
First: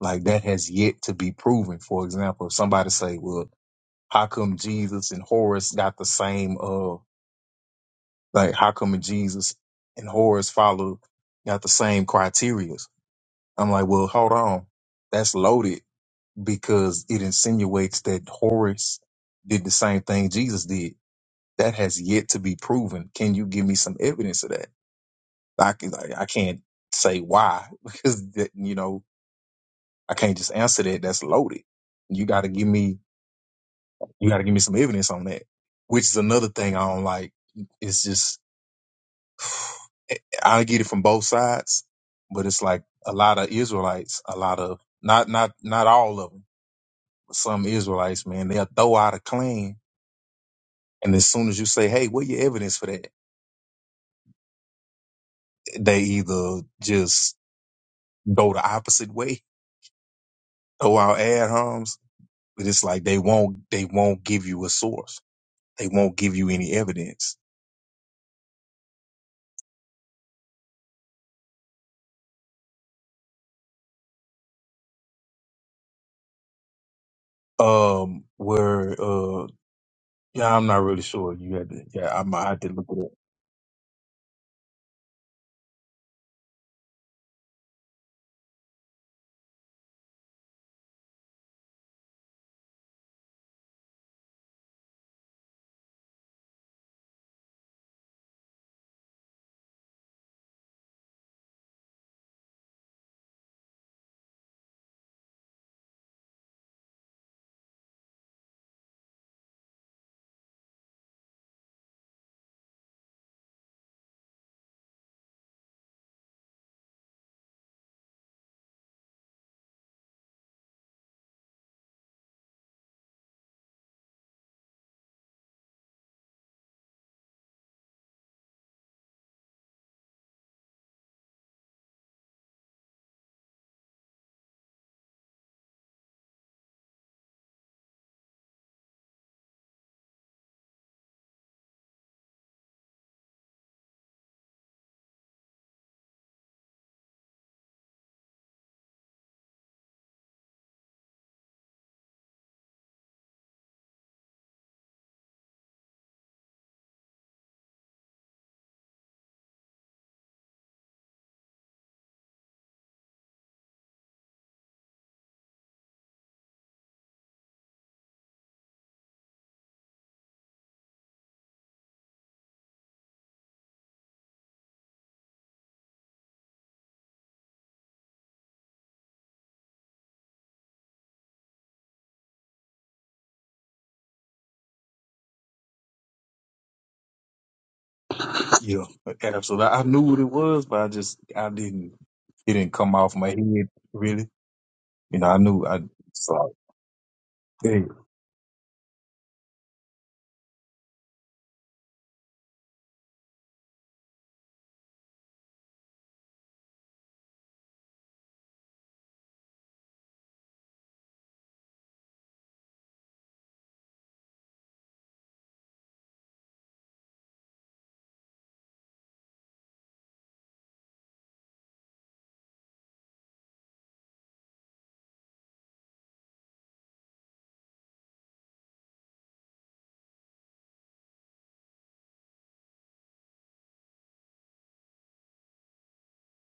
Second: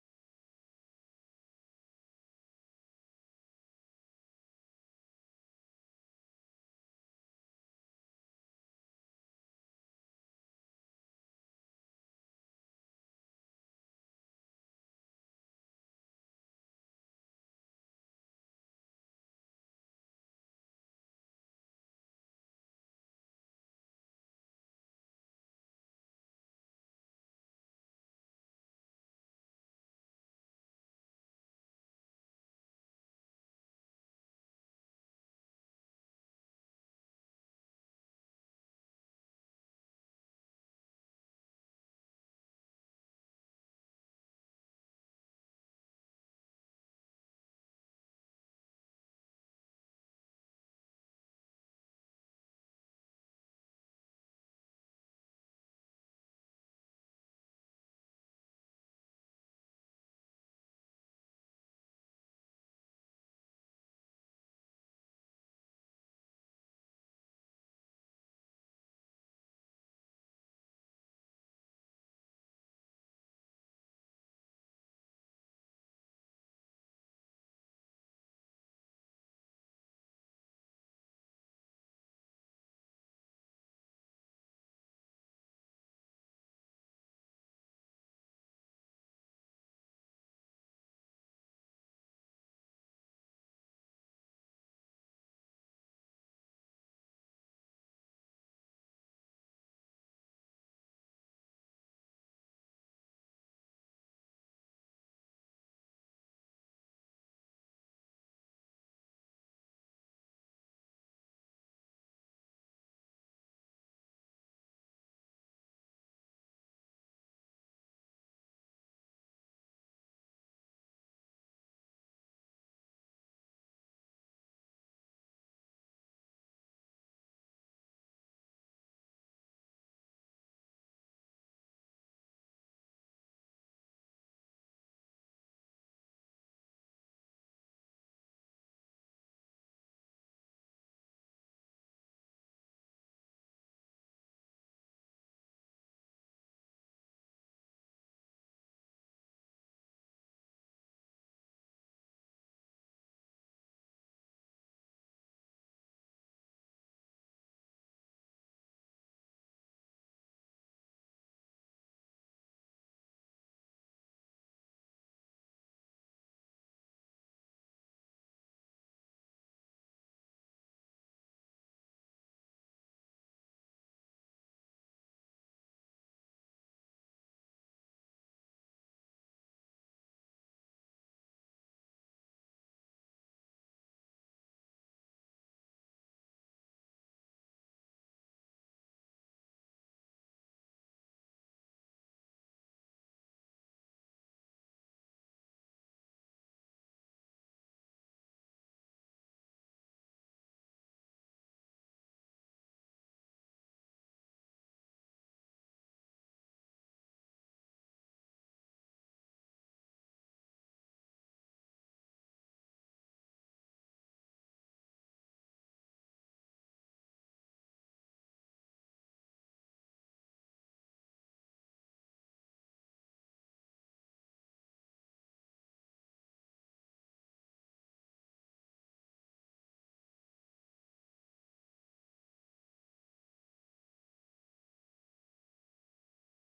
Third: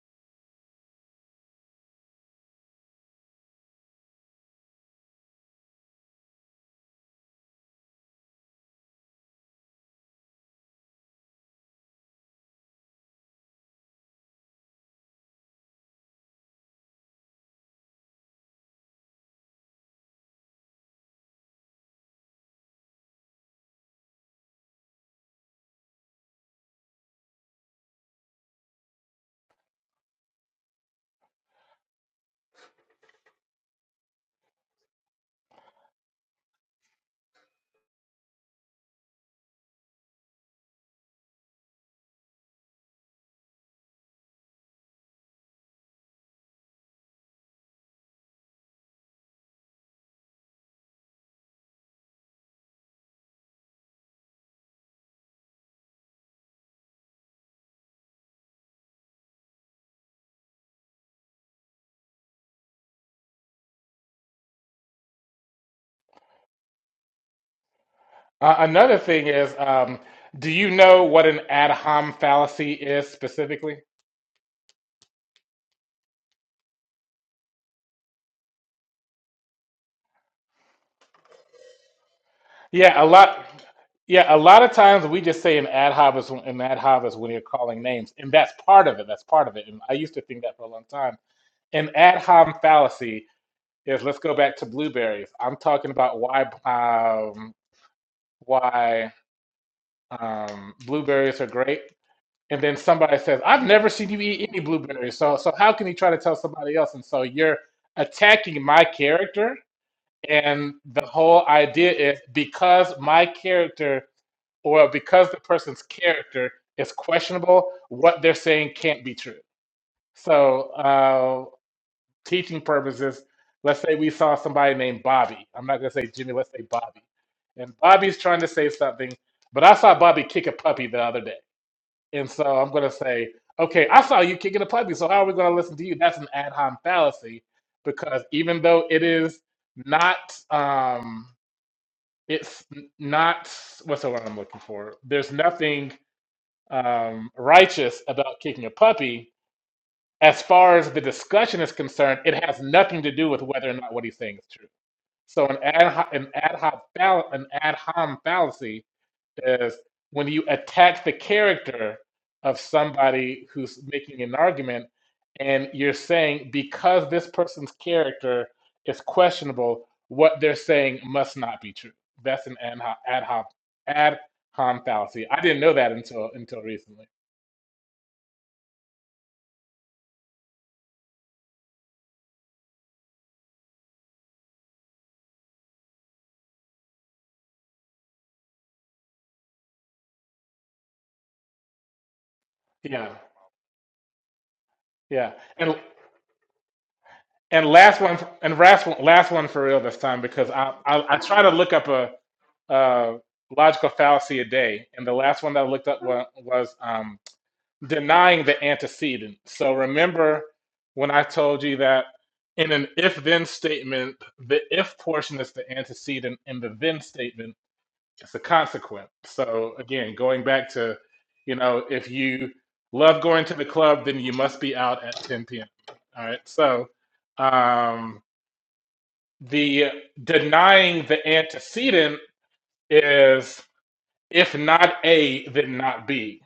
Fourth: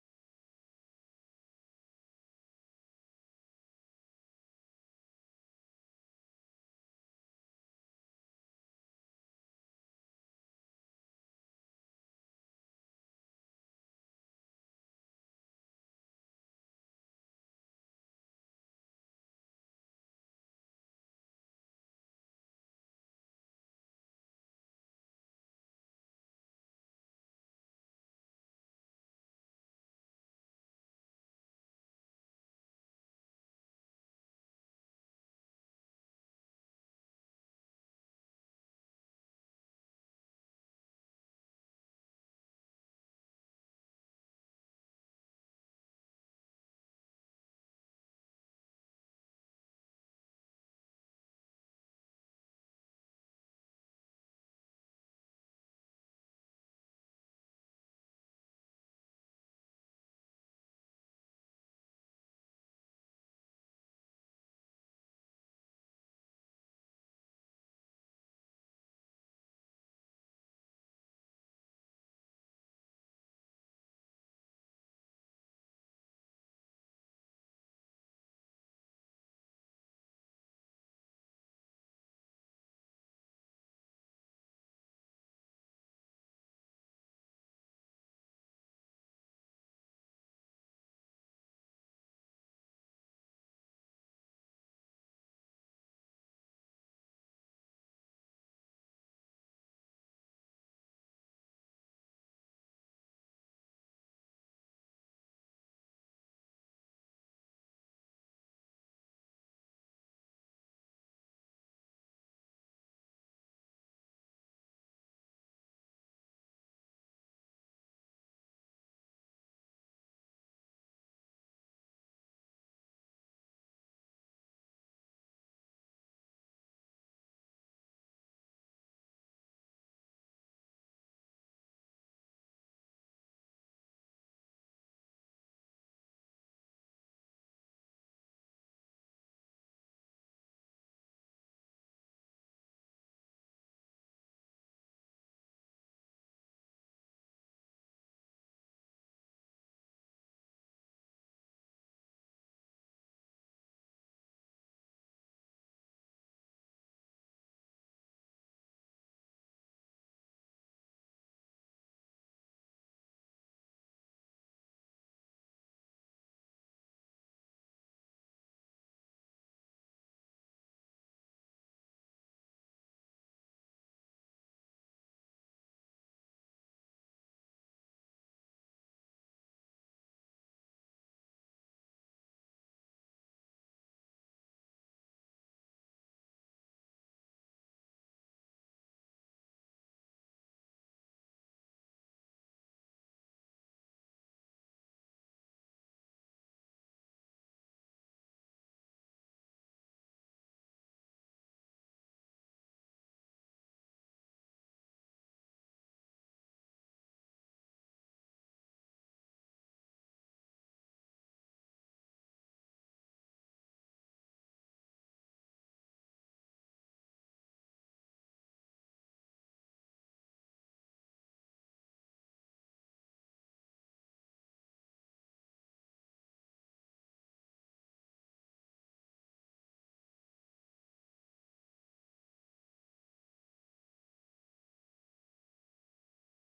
B: Like that has yet to be proven. For example, if somebody say, "Well, how come Jesus and Horus got the same? Uh, like how come Jesus and Horus follow got the same criteria?" I'm like, "Well, hold on. That's loaded because it insinuates that Horus did the same thing Jesus did." That has yet to be proven. Can you give me some evidence of that? I, can, I I can't say why because that, you know I can't just answer that. That's loaded. You got to give me you got to give me some evidence on that, which is another thing I don't like. It's just eh, I get it from both sides, but it's like a lot of Israelites, a lot of not not not all of them, but some Israelites, man, they'll throw out a claim, and as soon as you say, "Hey, what your evidence for that?" They either just go the opposite way Oh, our ad homs, but it's like they won't they won't give you a source. They won't give you any evidence.
A: Uh, another thing is, um, do you know what an ad hom fallacy is specifically?
B: Um, where uh, yeah, I'm not really sure. You had to, yeah, I might have to look it
A: Yeah, a
B: up.
A: lot. Yeah, a lot of times we just say an ad hoc is an ad hoc is when you're calling names, and that's part of it. That's part of it. And I used to think that for a long time. An ad hoc fallacy is let's go back to blueberries. I'm talking about why um, why um, blueberries are great and then somebody says, "I've never seen you eat any blueberries." So, so how can he try to tell somebody else? And so you're attacking my character, and the whole idea is because my character or because the person's character is questionable, what they're saying can't be true. So, uh, teaching purposes, let's say we saw somebody named Bobby. I'm not gonna say Jimmy. Let's say Bobby, and Bobby's trying to say something, but I saw Bobby kick a puppy the other day. And so I'm going to say, okay, I saw you kicking a puppy, so how are we going to listen to you? That's an ad hom fallacy because even though it is not, um, it's n- not, what's the word I'm looking for? There's nothing um, righteous about kicking a puppy. As far as the discussion is concerned, it has nothing to do with whether or not what he's saying is true. So an ad ho- an ad hoc fall- an ad hom fallacy is when you attack the character of somebody who's making an argument and you're saying because this person's character is questionable, what they're saying must not be true. That's an ad hoc ad hoc ad hom fallacy. I didn't know that until until recently.
B: Yeah, absolutely. I I knew what it was, but I just I didn't. It didn't come
A: Yeah,
B: off my head really. You know,
A: yeah.
B: I knew
A: And
B: I saw.
A: and
B: It.
A: last one and last one last one for real this time because I I, I try to look up a, a logical fallacy a day, and the last one that I looked up was, was um, denying the antecedent. So remember when I told you that in an if then statement, the if portion is the antecedent and the then statement is the consequent. So again, going back to, you know, if you love going to the club, then you must be out at 10 p.m. All right. So um, the denying the antecedent is if not A, then not B.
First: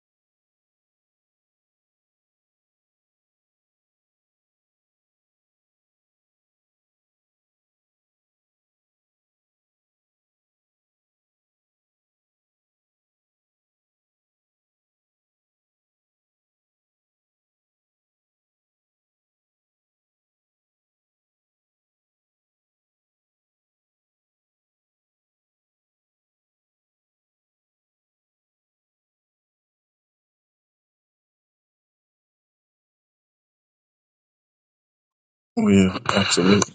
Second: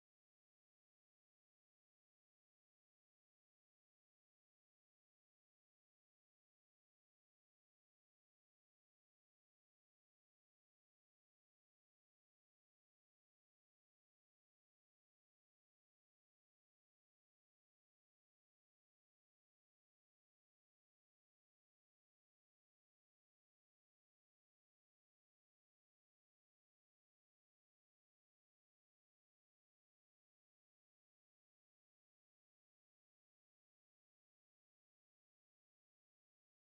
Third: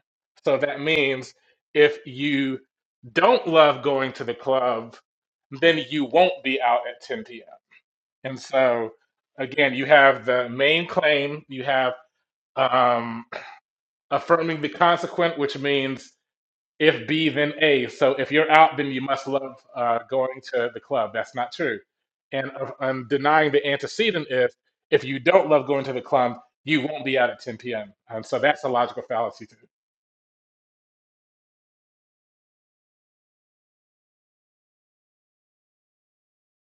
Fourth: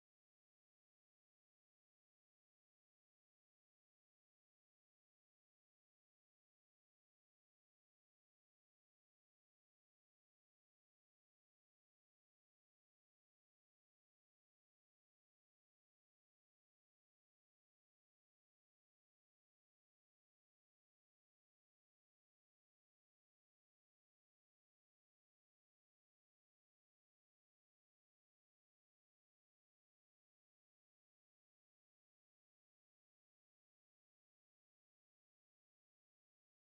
A: So that means if you don't love going to the club, then you won't be out at 10 p.m. And so, again, you have the main claim, you have um, affirming the consequent, which means if B, then A. So if you're out, then you must love uh, going to the club. That's not true. And uh, I'm denying the antecedent is if you don't love going to the club, you won't be out at 10 p.m. And so that's a logical fallacy too.
B: Yeah, absolutely.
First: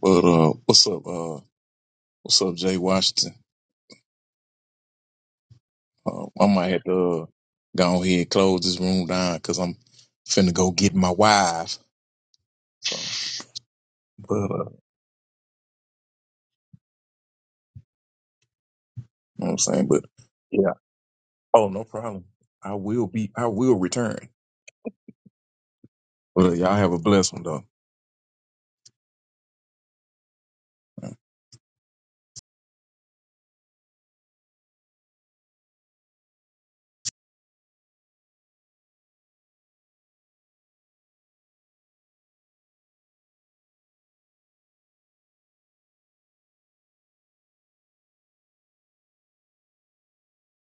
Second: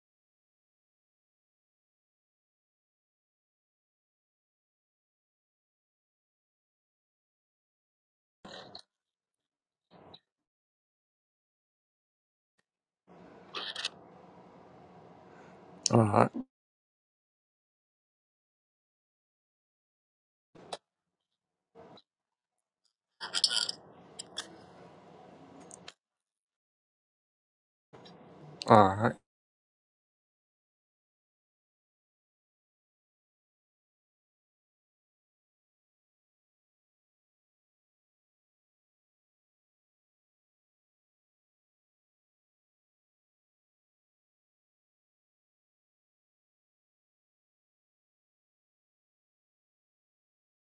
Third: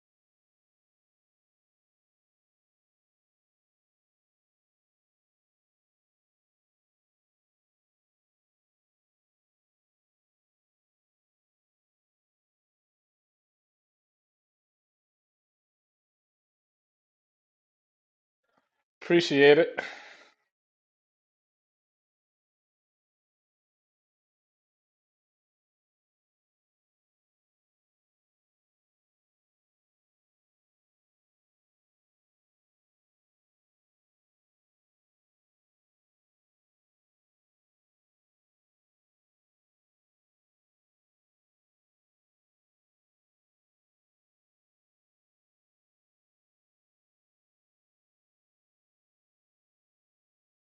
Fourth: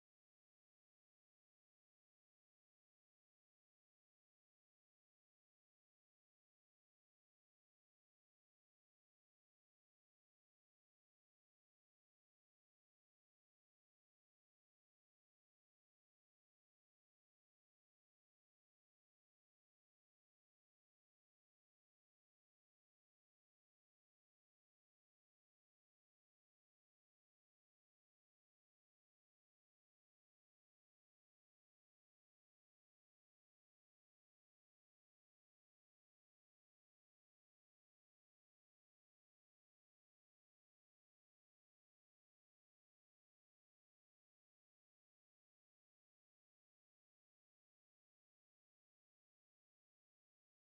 B: But uh, what's up? Uh, what's up, Jay Washington? Uh, I might have to uh, go ahead and close this room down because I'm finna go get my wife But uh, you know
D: All right.
B: what
A: Appreciate
B: I'm
A: it.
B: saying, but yeah. Oh, no problem. I will be. I will return. But uh, y'all have a blessed one though.
D: All right.